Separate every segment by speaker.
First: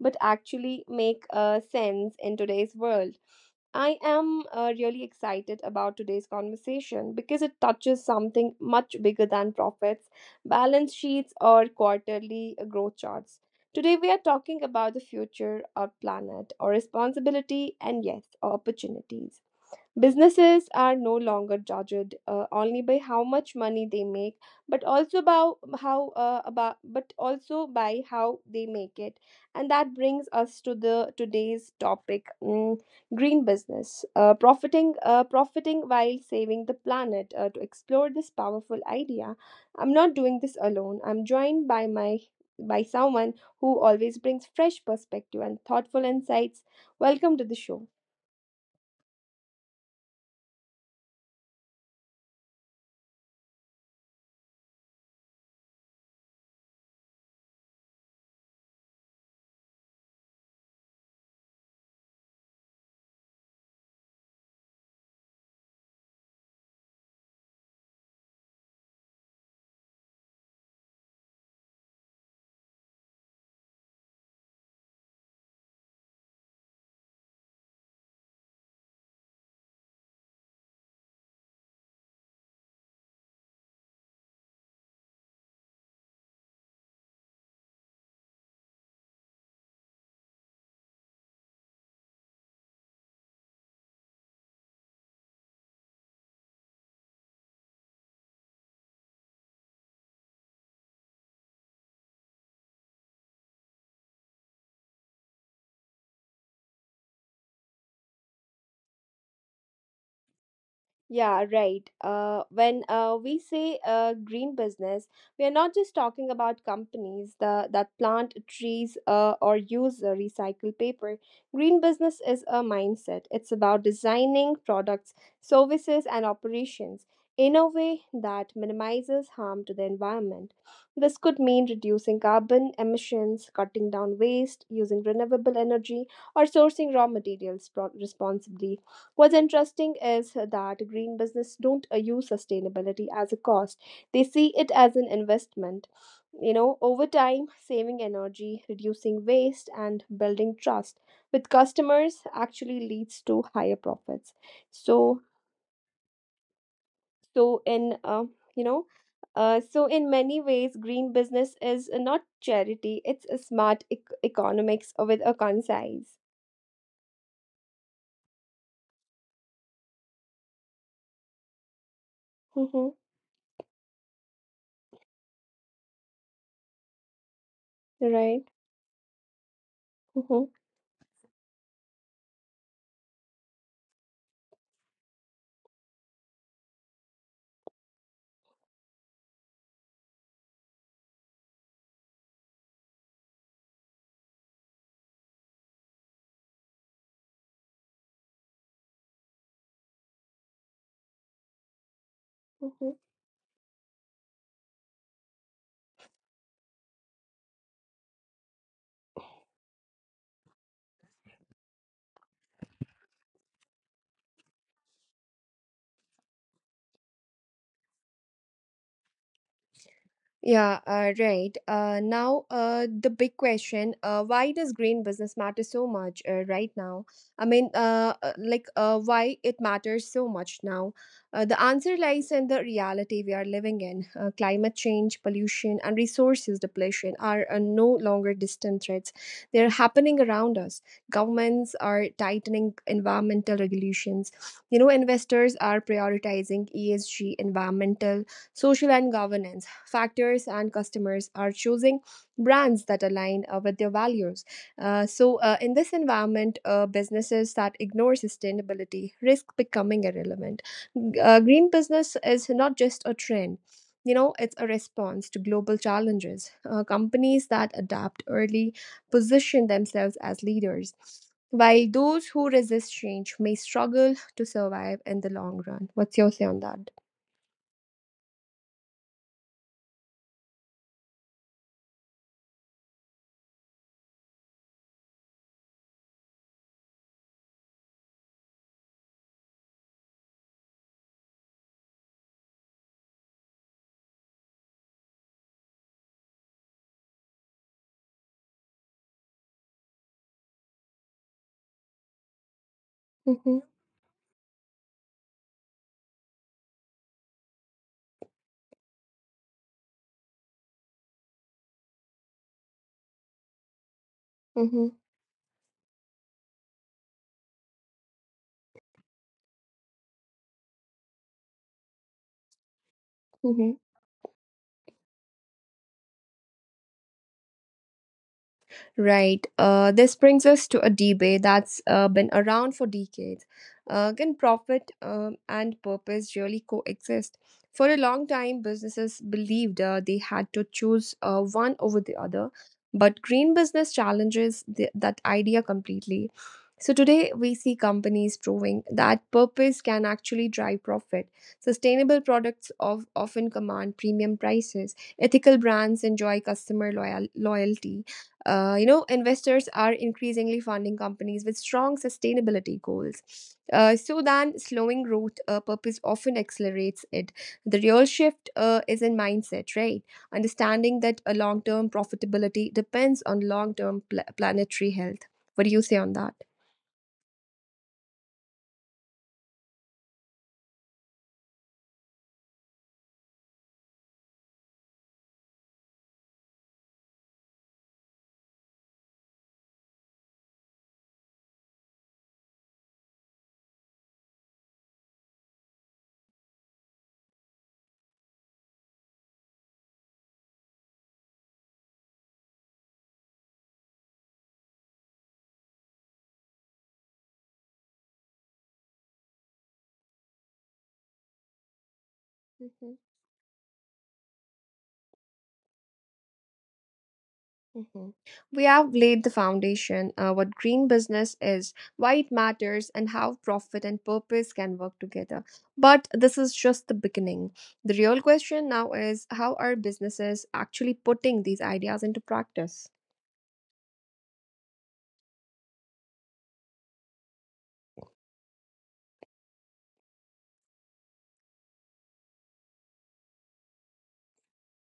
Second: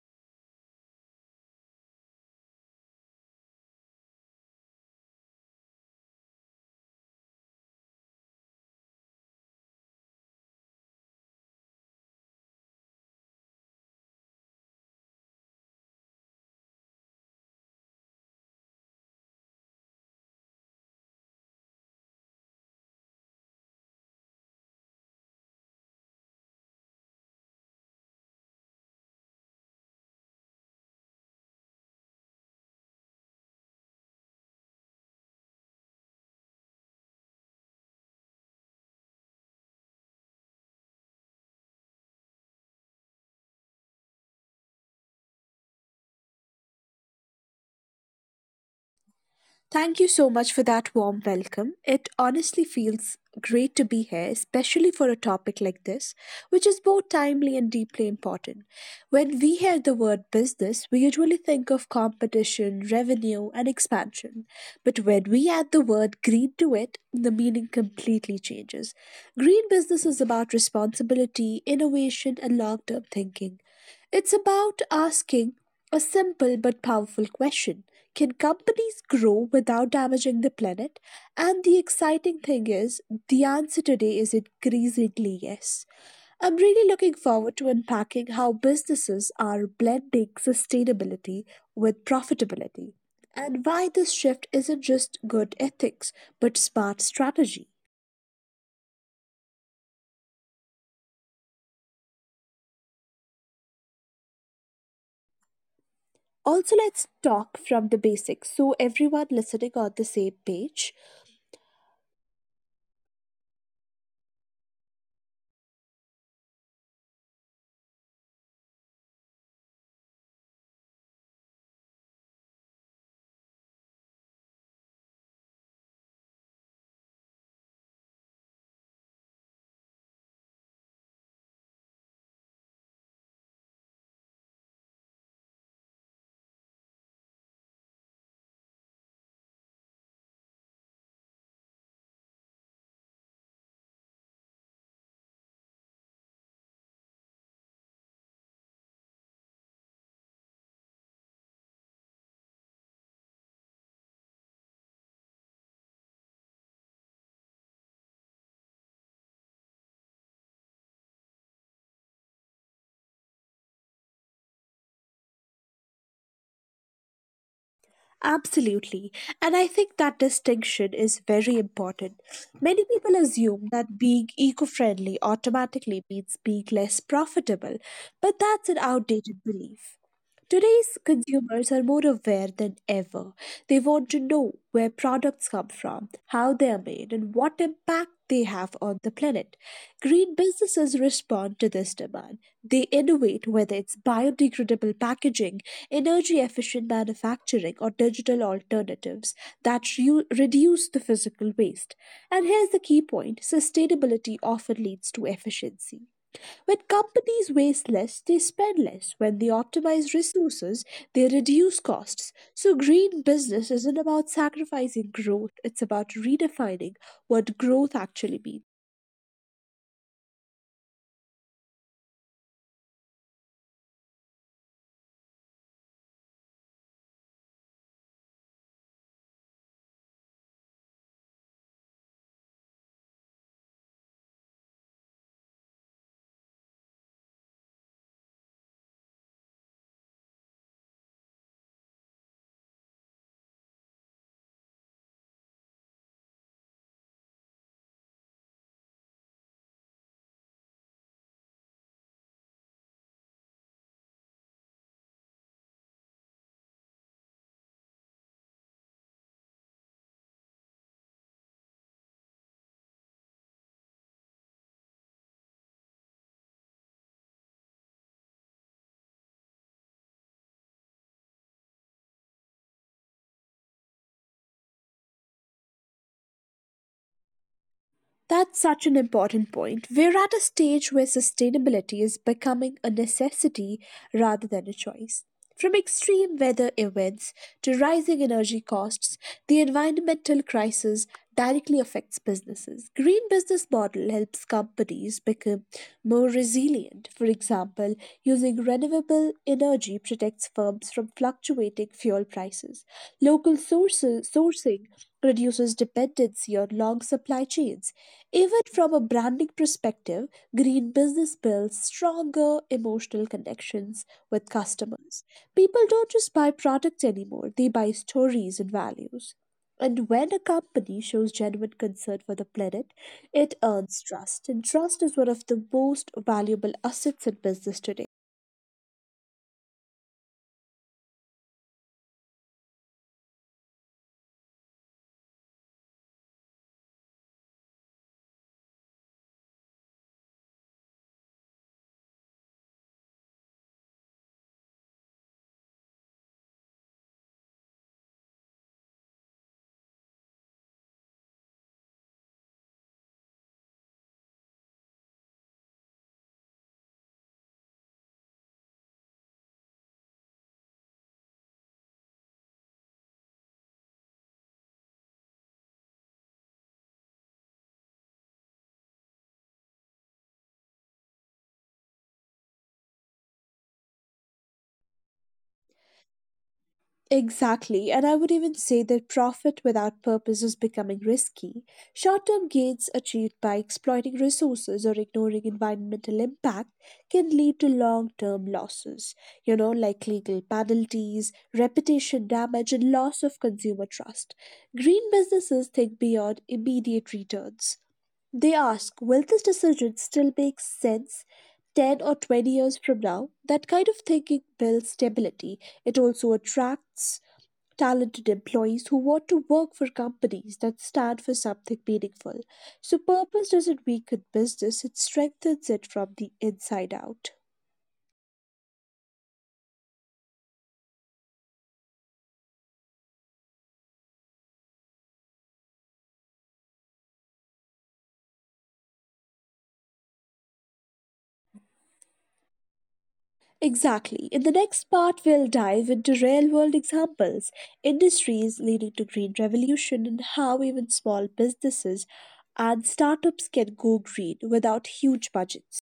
Speaker 1: but actually make sense in today's world. I am really excited about today's conversation because it touches something much bigger than profits, balance sheets, or quarterly growth charts. Today, we are talking about the future of planet, our responsibility, and yes, our opportunities. Businesses are no longer judged only by how much money they make, but also about how about but also by how they make it. And that brings us to the today's topic: green business, profiting while saving the planet. To explore this powerful idea, I'm not doing this alone. I'm joined by someone who always brings fresh perspective and thoughtful insights. Welcome to the show.
Speaker 2: Thank you so much for that warm welcome. It honestly feels great to be here, especially for a topic like this, which is both timely and deeply important. When we hear the word business, we usually think of competition, revenue, and expansion. But when we add the word green to it, the meaning completely changes. Green business is about responsibility, innovation, and long term thinking. It's about asking a simple but powerful question: Can companies grow without damaging the planet? And the exciting thing is, the answer today is increasingly yes. I'm really looking forward to unpacking how businesses are blending sustainability with profitability, and why this shift isn't just good ethics but smart strategy. Also, let's talk from the basics so everyone listening on the same page.
Speaker 1: Yeah, right. When we say green business, we are not just talking about companies that plant trees or use recycled paper. Green business is a mindset. It's about designing products, services, and operations in a way that minimizes harm to the environment. This could mean reducing carbon emissions, cutting down waste, using renewable energy, or sourcing raw materials responsibly. What's interesting is that green business don't use sustainability as a cost. They see it as an investment. You know, over time, saving energy, reducing waste, and building trust with customers actually leads to higher profits. So, so in uh, you know, so in many ways, green business is not charity; it's a smart economics with a concise.
Speaker 2: Absolutely. And I think that distinction is very important. Many people
Speaker 1: Mm-hmm.
Speaker 2: assume that being eco friendly automatically means being less profitable, but that's an
Speaker 1: Right.
Speaker 2: outdated belief. Today's
Speaker 1: Mm-hmm.
Speaker 2: consumers are more aware than ever. They want to know where products come from, how they are made, and what impact they have on the planet. Green businesses respond to this demand. They innovate, whether it's biodegradable packaging, energy efficient manufacturing, or digital alternatives that reduce the physical waste. And here's the key point:
Speaker 1: Mm-hmm.
Speaker 2: sustainability often leads to efficiency. When companies waste less, they spend less. When they optimize resources, they reduce costs. So, green business isn't about sacrificing growth, it's about redefining what growth actually means.
Speaker 1: Yeah, right. Now, the big question: why does green business matter so much right now? Why it matters so much now? The answer lies in the reality we are living in. Climate change, pollution, and resources depletion are no longer distant threats; they are happening around us. Governments are tightening environmental regulations. You know, investors are prioritizing ESG, environmental Social and governance factors, and customers are choosing brands that align with their values. So, in this environment, businesses that ignore sustainability risk becoming irrelevant. Green business is not just a trend. You know, it's a response to global challenges. Companies that adapt early position themselves as leaders, while those who resist change may struggle to survive in the long run. What's your say on that?
Speaker 2: That's such an important point. We're at a stage where sustainability is becoming a necessity rather than a choice. From extreme weather events to rising energy costs, the environmental crisis directly affects businesses. Green business model helps companies become more resilient. For example, using renewable energy protects firms from fluctuating fuel prices. Local sources,
Speaker 1: Mm-hmm.
Speaker 2: sourcing reduces dependency on long supply chains. Even from a branding perspective, green business builds stronger emotional connections with customers.
Speaker 1: Mm-hmm.
Speaker 2: People don't just buy products anymore, they buy stories and values. And when a company shows genuine concern for the planet, it earns trust.
Speaker 1: Mhm.
Speaker 2: And trust is one of the most valuable assets in business today.
Speaker 1: Right. This brings us to a debate that's been around for decades. Can profit and purpose really coexist? For a long time, businesses believed they had to choose one over the other, but green business challenges that idea completely. So today, we see companies proving that purpose can actually drive profit. Sustainable products of often command premium prices. Ethical brands enjoy customer loyalty. You know, investors are increasingly funding companies with strong sustainability goals. So then, slowing growth purpose often accelerates it. The real shift is in mindset, right? Understanding that a long-term profitability depends on long-term planetary health. What do you say on that?
Speaker 2: Exactly, and I would even say that profit without purpose is becoming risky. Short term gains achieved by exploiting resources or ignoring environmental impact can lead to long term losses, you know, like legal penalties, reputation damage, and loss of consumer trust. Green businesses think beyond immediate returns. They ask, will this decision still make sense 10 or 20 years from now? That kind of thinking builds stability. It also attracts talented employees who want to work for companies that stand for something meaningful. So, purpose doesn't
Speaker 1: Mhm,
Speaker 2: weaken business, it strengthens it from the inside out.
Speaker 1: mhm. We have laid the foundation, what green business is, why it matters, and how profit and purpose can work together. But this is just the beginning. The real question now is how are businesses actually putting these ideas into practice?
Speaker 2: Exactly. In the next part, we'll dive into real world examples, industries leading to green revolution, and how even small businesses and startups can go green without huge budgets.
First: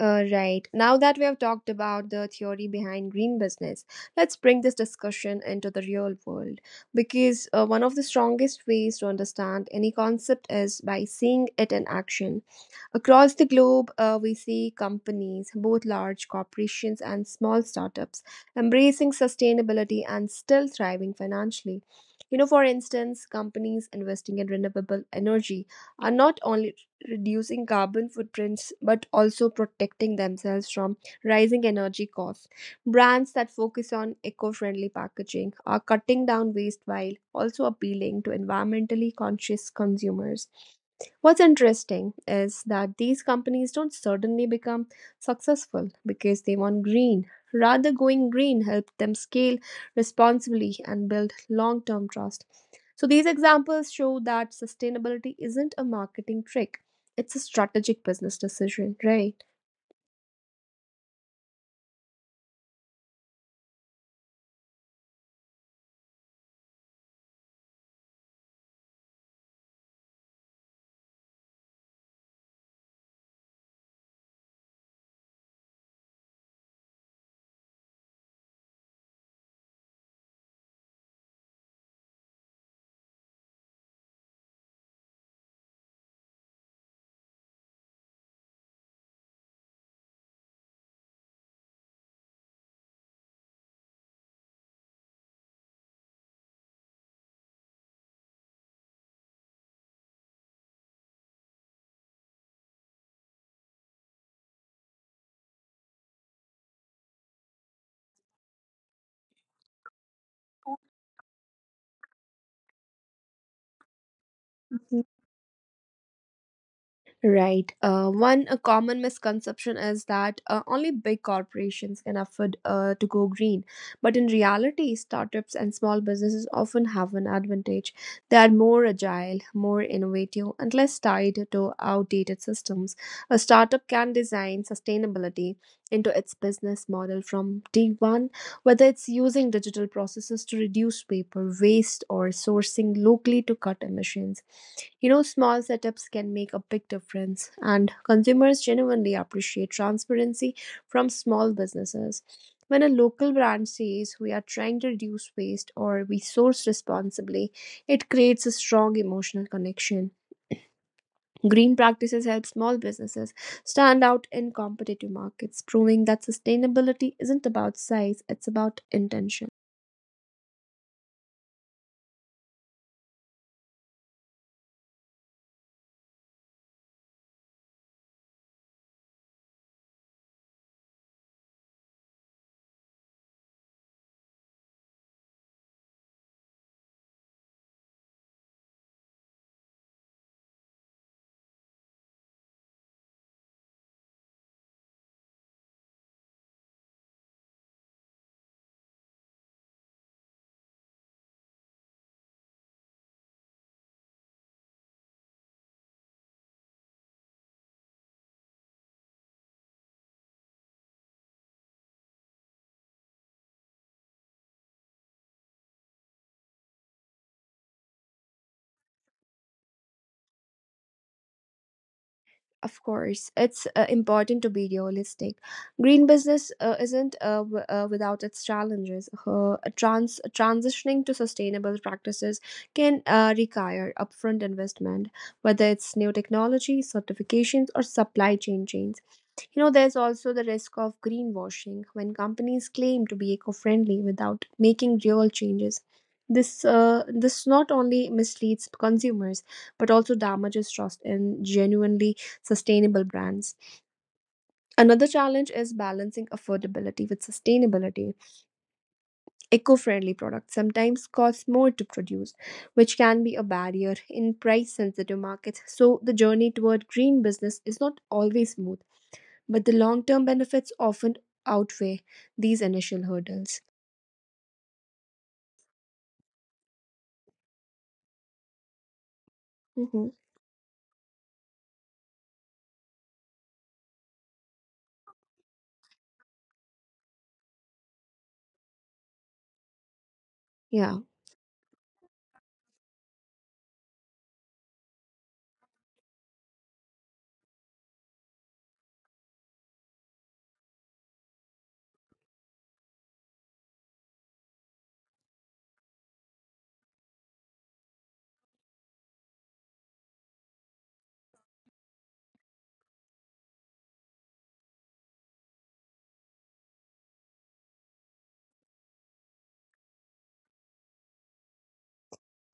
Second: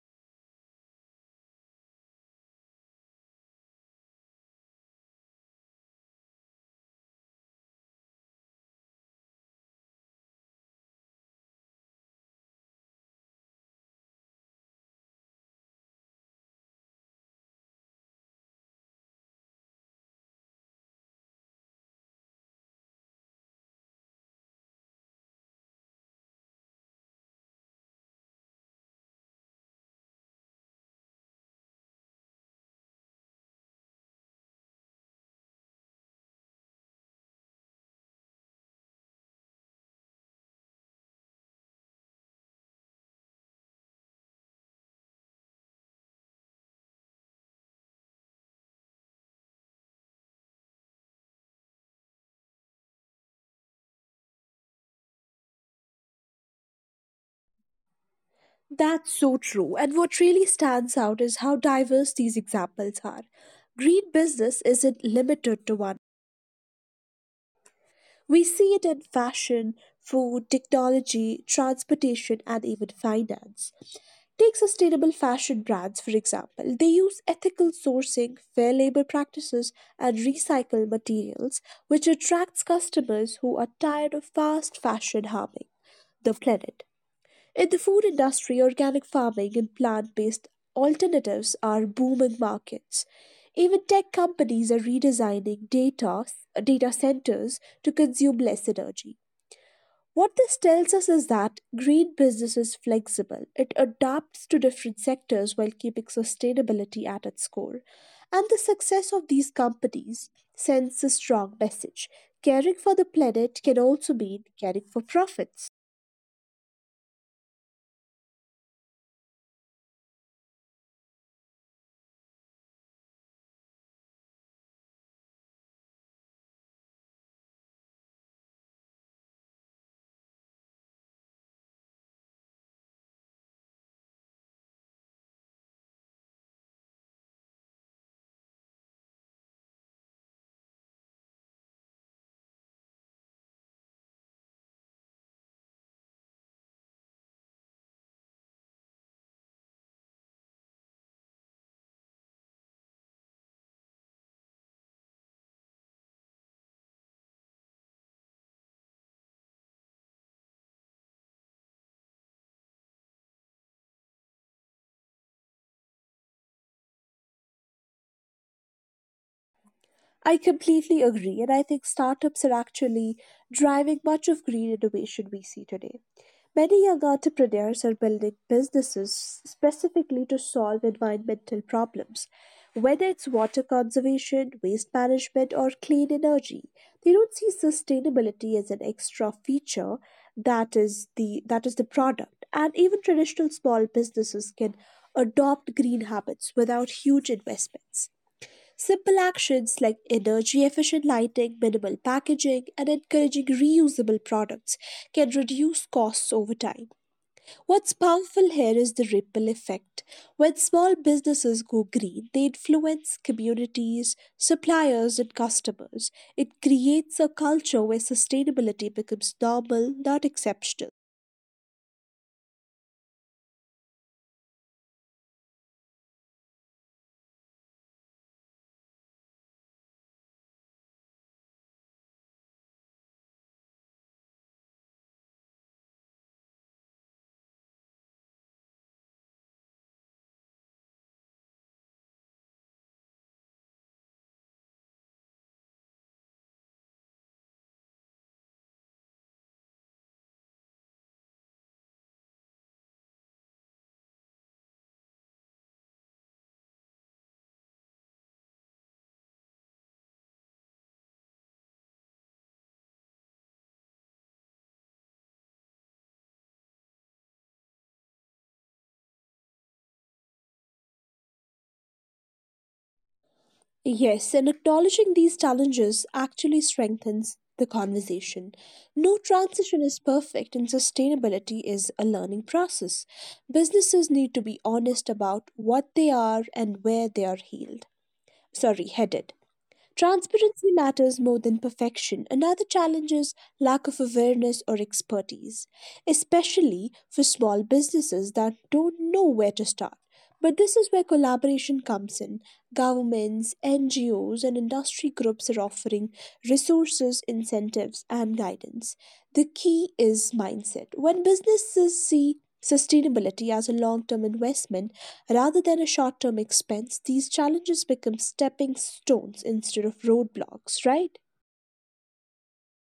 Speaker 1: Right. Now that we have talked about the theory behind green business, let's bring this discussion into the real world because one of the strongest ways to understand any concept is by seeing it in action. Across the globe, we see companies, both large corporations and small startups, embracing sustainability and still thriving financially. You know, for instance, companies investing in renewable energy are not only reducing carbon footprints but also protecting themselves from rising energy costs. Brands that focus on eco friendly packaging are cutting down waste while also appealing to environmentally conscious consumers. What's interesting is that these companies don't suddenly become successful because they went green. Rather, going green helped them scale responsibly and build long term trust. So, these examples show that sustainability isn't a marketing trick, it's a strategic business decision,
Speaker 2: That's so
Speaker 1: right?
Speaker 2: true. And what really stands out is how diverse these examples are. Green business isn't limited to one. We see it in fashion, food, technology, transportation, and even finance. Take sustainable fashion brands, for example. They use ethical sourcing, fair labor practices, and recycled materials, which attracts customers who are tired of fast fashion harming the planet. In the food industry, organic farming and plant based alternatives are booming markets. Even tech companies are redesigning data, data centers to consume less energy. What this tells us is that green business is flexible. It adapts to different sectors while keeping sustainability at its core. And the success of these companies sends a strong message. Caring for the planet can also mean caring for profits.
Speaker 1: Right. One a common misconception is that only big corporations can afford to go green. But in reality, startups and small businesses often have an advantage. They are more agile, more innovative, and less tied to outdated systems. A startup can design sustainability into its business model from day one, whether it's using digital processes to reduce paper waste or sourcing locally to cut emissions. You know, small setups can make a big difference, and consumers genuinely appreciate transparency from small businesses. When a local brand says we are trying to reduce waste or we source responsibly, it creates a strong emotional connection. Green practices help small businesses stand out in competitive markets, proving that sustainability isn't about size, it's about intention.
Speaker 2: I completely agree, and I think startups are actually driving much of green innovation we see today. Many young entrepreneurs are building businesses specifically to solve environmental problems. Whether it's water conservation, waste management, or clean energy, they don't see sustainability as an extra feature, that is the product. And even traditional small businesses can adopt green habits without huge investments. Simple actions like energy efficient lighting, minimal packaging, and encouraging reusable products can reduce costs over time. What's powerful here is the ripple effect. When small businesses go green, they influence communities, suppliers, and customers. It creates a culture where sustainability becomes normal, not exceptional.
Speaker 1: Of course, it's important to be realistic. Green business isn't without its challenges. Transitioning to sustainable practices can require upfront investment, whether it's new technology, certifications, or supply chains. You know, there's also the risk of greenwashing when companies claim to be eco-friendly without making real changes. This not only misleads consumers but also damages trust in genuinely sustainable brands. Another challenge is balancing affordability with sustainability. Eco-friendly products sometimes cost more to produce, which can be a barrier in price-sensitive markets. So the journey toward green business is not always smooth, but the long term benefits often outweigh these initial hurdles.
Speaker 2: Yes, and acknowledging these challenges actually strengthens the conversation. No transition is
Speaker 1: Mhm.
Speaker 2: perfect, and sustainability is a learning process. Businesses need to be honest about what they are and where they are healed. Sorry, headed. Transparency matters more
Speaker 1: Yeah.
Speaker 2: than perfection. Another challenge is lack of awareness or expertise, especially for small businesses that don't know where to start. But this is where collaboration comes in. Governments, NGOs, and industry groups are offering resources, incentives, and guidance. The key is mindset. When businesses see sustainability as a long term investment rather than a short term expense, these challenges become stepping stones instead of roadblocks, right?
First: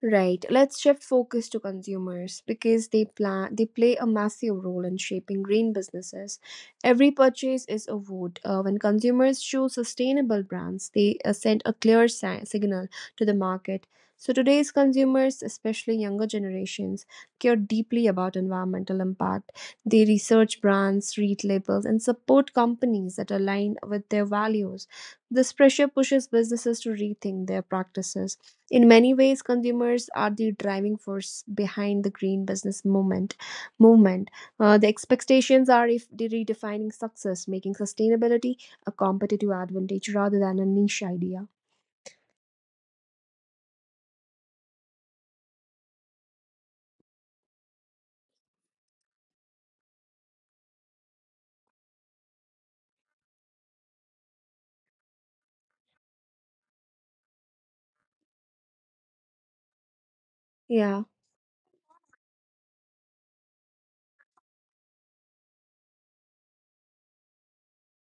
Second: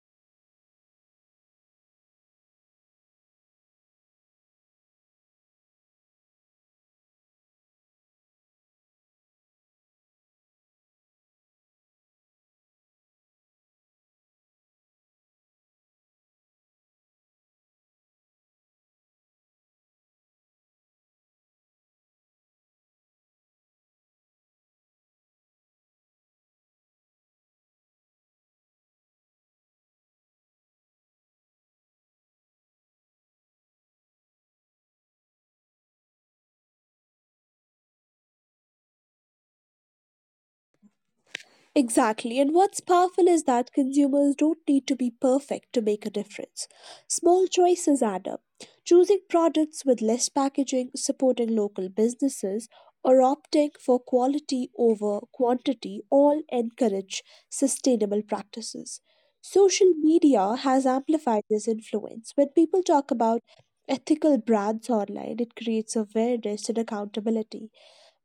Speaker 1: Right. Let's shift focus to consumers because they play a massive role in shaping green businesses. Every purchase is a vote. When consumers choose sustainable brands, they send a clear signal to the market. So today's consumers, especially younger generations, care deeply about environmental impact. They research brands, read labels, and support companies that align with their values. This pressure pushes businesses to rethink their practices. In many ways, consumers are the driving force behind the green business movement. The expectations are if redefining success, making sustainability a competitive advantage rather than a niche idea.
Speaker 2: Exactly, and what's powerful is that consumers don't need to be perfect to make a difference. Small choices add up. Choosing products with less packaging, supporting local businesses, or opting for quality over quantity all encourage sustainable practices. Social media has
Speaker 1: Yeah.
Speaker 2: amplified this influence. When people talk about ethical brands online, it creates awareness and accountability.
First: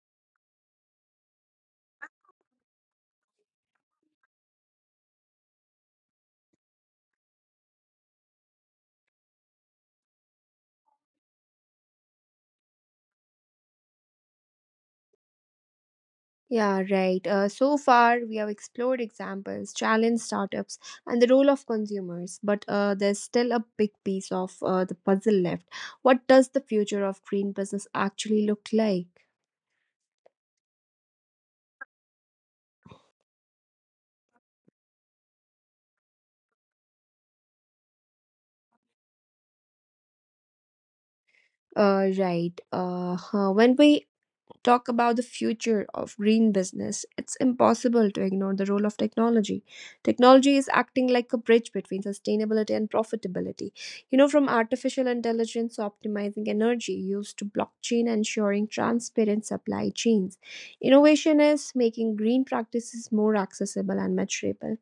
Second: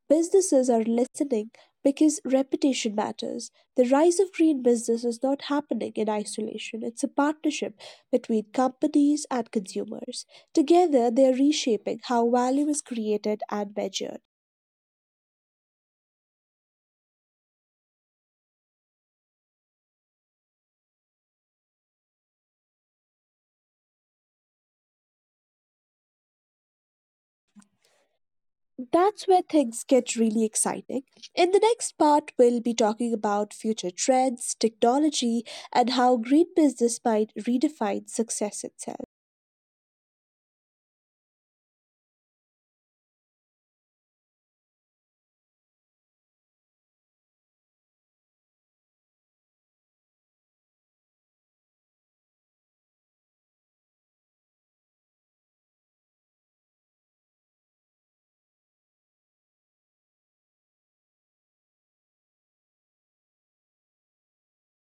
Speaker 2: Businesses are listening because reputation matters. The rise of green business is not happening in isolation, it's a partnership between companies and consumers. Together, they are reshaping how value is created and measured.
Speaker 1: Yeah, right. So far, we have explored examples, challenged startups, and the role of consumers. But there's still a big piece of the puzzle left. What does the future of green business actually look
Speaker 2: That's
Speaker 1: like?
Speaker 2: where things get really exciting. In the next part, we'll be talking about future trends, technology, and how green business might redefine success itself.
Speaker 1: Right. Huh. When we talk about the future of green business, it's impossible to ignore the role of technology. Technology is acting like a bridge between sustainability and profitability. You know, from artificial intelligence optimizing energy use to blockchain ensuring transparent supply chains. Innovation is making green practices more accessible and measurable.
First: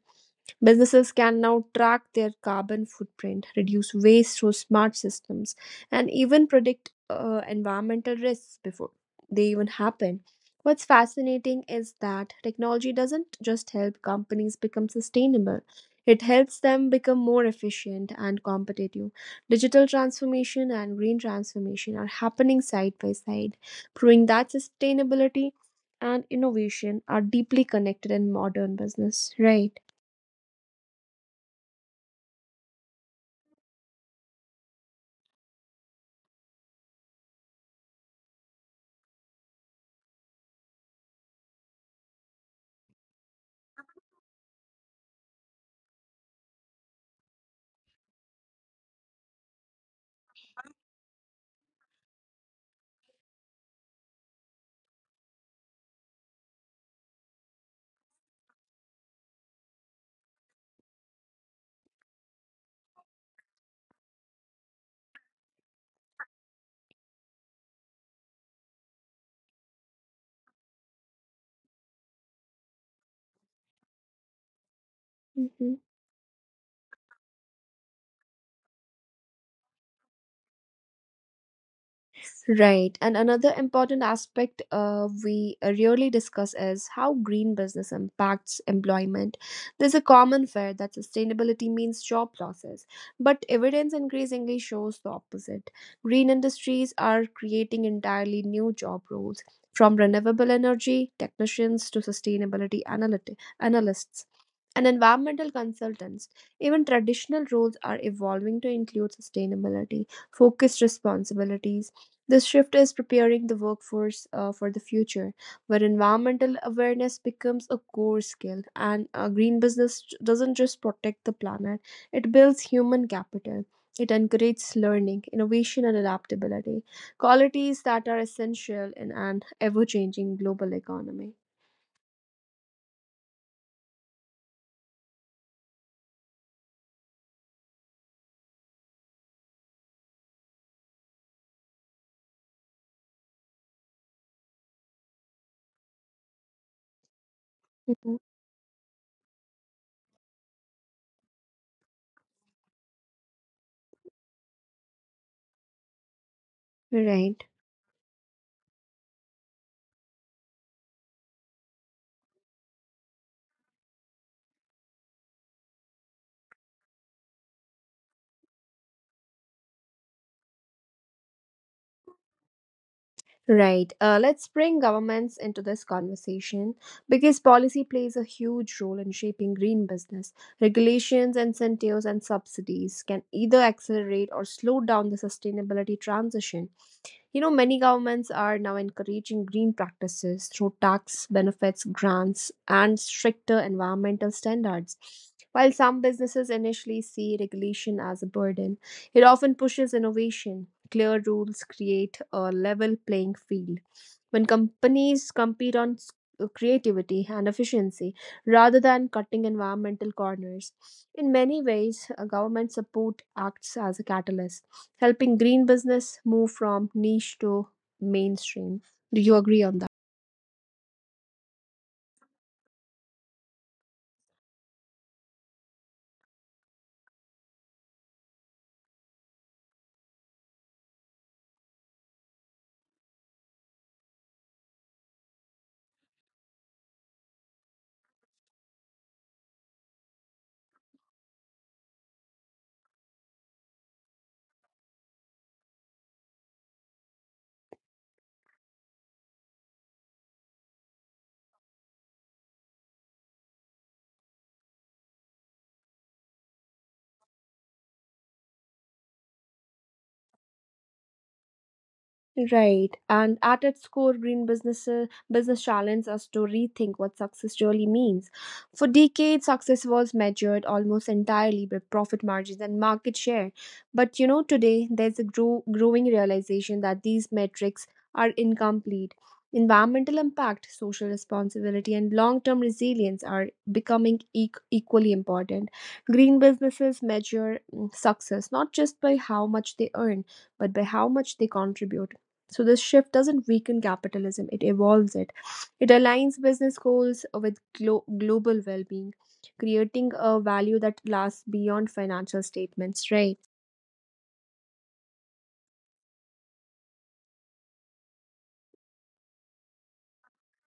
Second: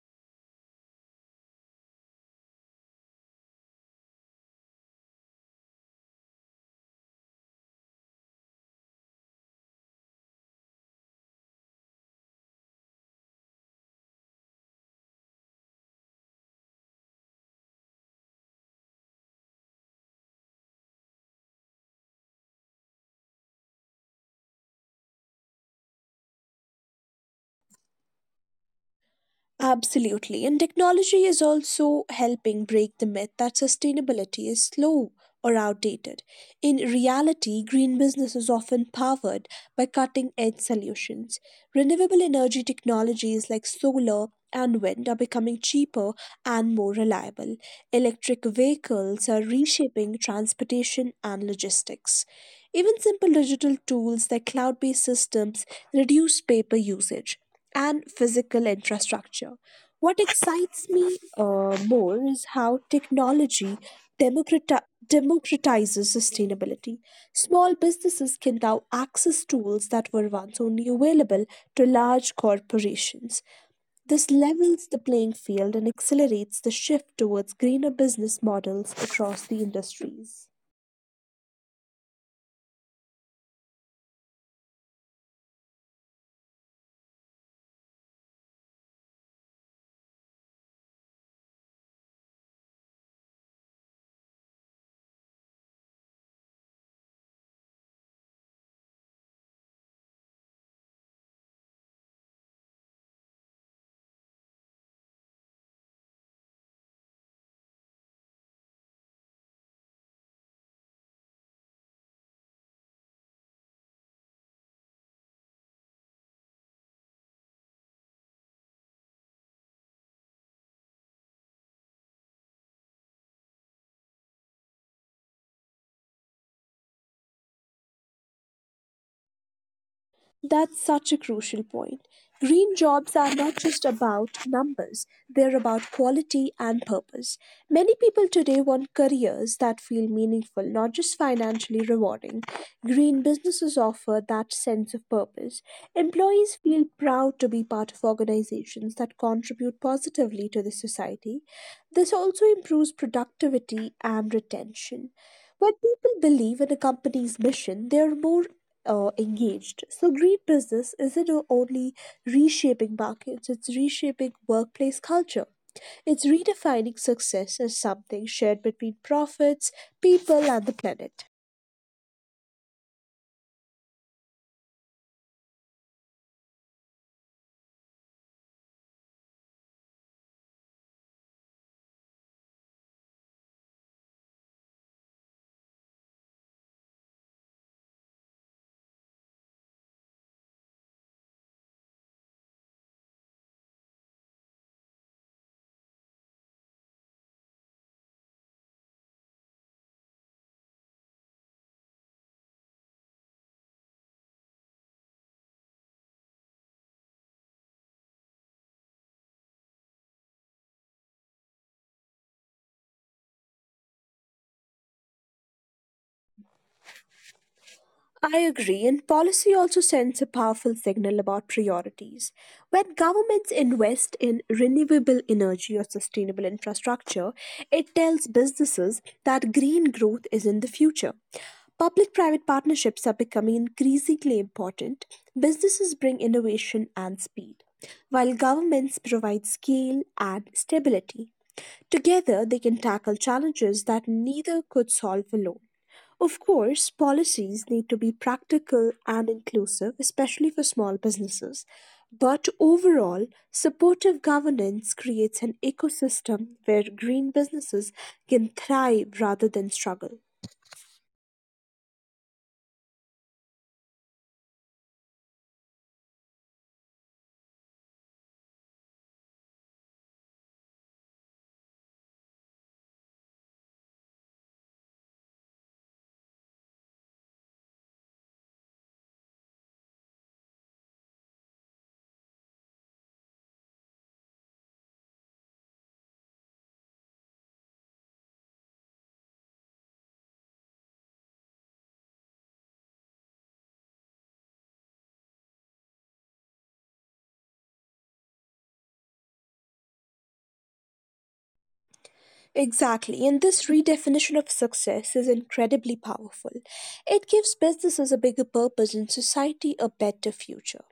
Speaker 1: Businesses can now track their carbon footprint, reduce waste through smart systems, and even predict environmental risks before they even happen. What's fascinating is that technology doesn't just help companies become sustainable, it helps them become more efficient and competitive. Digital transformation and green transformation are happening side by side, proving that sustainability and innovation are deeply connected in modern business, right?
Speaker 2: Absolutely. And technology is also helping break the myth that sustainability is slow or outdated. In reality, green business is often powered by cutting edge solutions. Renewable energy technologies like solar and wind are becoming cheaper and more reliable. Electric vehicles are reshaping transportation and logistics. Even simple digital tools like cloud based systems reduce paper usage and physical infrastructure. What excites me more is how technology democrati- democratizes sustainability. Small businesses can now access tools that were once only available to large corporations. This levels the playing field
Speaker 1: Mhm.
Speaker 2: and accelerates the shift towards greener business models across the industries.
Speaker 1: Right. And another important aspect we really discuss is how green business impacts employment. There's a common fear that sustainability means job losses, but evidence increasingly shows the opposite. Green industries are creating entirely new job roles, from renewable energy technicians to sustainability analysts and environmental consultants. Even traditional roles are evolving to include sustainability, focused responsibilities. This shift is preparing the workforce for the future, where environmental awareness becomes a core skill. And green business doesn't just protect the planet, it builds human capital. It encourages learning, innovation, and adaptability, qualities that are essential in an ever changing
Speaker 2: That's
Speaker 1: global
Speaker 2: such a
Speaker 1: economy.
Speaker 2: crucial point. Green jobs are not just about numbers, they're about quality and purpose. Many people today want careers that feel meaningful, not just financially rewarding. Green businesses offer that sense of purpose. Employees feel proud to be part of
Speaker 1: Mhm.
Speaker 2: organizations that contribute positively to the society. This also improves productivity and retention. When people believe in a company's
Speaker 1: Right.
Speaker 2: mission, they are more engaged. So, green business isn't only reshaping markets, it's reshaping workplace culture. It's redefining success as something shared between profits, people, and the planet.
Speaker 1: Right. Let's bring governments into this conversation because policy plays a huge role in shaping green business. Regulations, incentives, and subsidies can either accelerate or slow down the sustainability transition. You know, many governments are now encouraging green practices through tax benefits, grants, and stricter environmental standards. While some businesses initially see regulation as a burden, it often pushes innovation. Clear rules create a level playing field. When companies compete on creativity and efficiency, rather than cutting environmental corners. In many ways, government support acts as a catalyst, helping green business move from niche to
Speaker 2: I agree, and
Speaker 1: mainstream. Do
Speaker 2: policy
Speaker 1: you
Speaker 2: also
Speaker 1: agree on that?
Speaker 2: sends a powerful signal about priorities. When governments invest in renewable energy or sustainable infrastructure, it tells businesses that green growth is in the future. Public private partnerships are becoming increasingly important. Businesses bring innovation and speed, while governments provide scale and stability. Together, they can tackle challenges that neither could solve alone. Of course, policies need to be practical and inclusive, especially for small businesses. But overall, supportive governance creates an ecosystem where green businesses can thrive rather than struggle.
Speaker 1: Right. And at its core, green business challenges us to rethink what success really means. For decades, success was measured almost entirely by profit margins and market share. But you know, today there's a growing realization that these metrics are incomplete. Environmental impact, social responsibility, and long term resilience are becoming equally important. Green businesses measure success not just by how much they earn, but by how much they contribute. So this shift doesn't weaken capitalism, it evolves it. It aligns business goals with global well being, creating a value that lasts beyond financial
Speaker 2: Exactly,
Speaker 1: statements,
Speaker 2: and
Speaker 1: right?
Speaker 2: this redefinition of success is incredibly powerful. It gives businesses a bigger purpose and society a better future.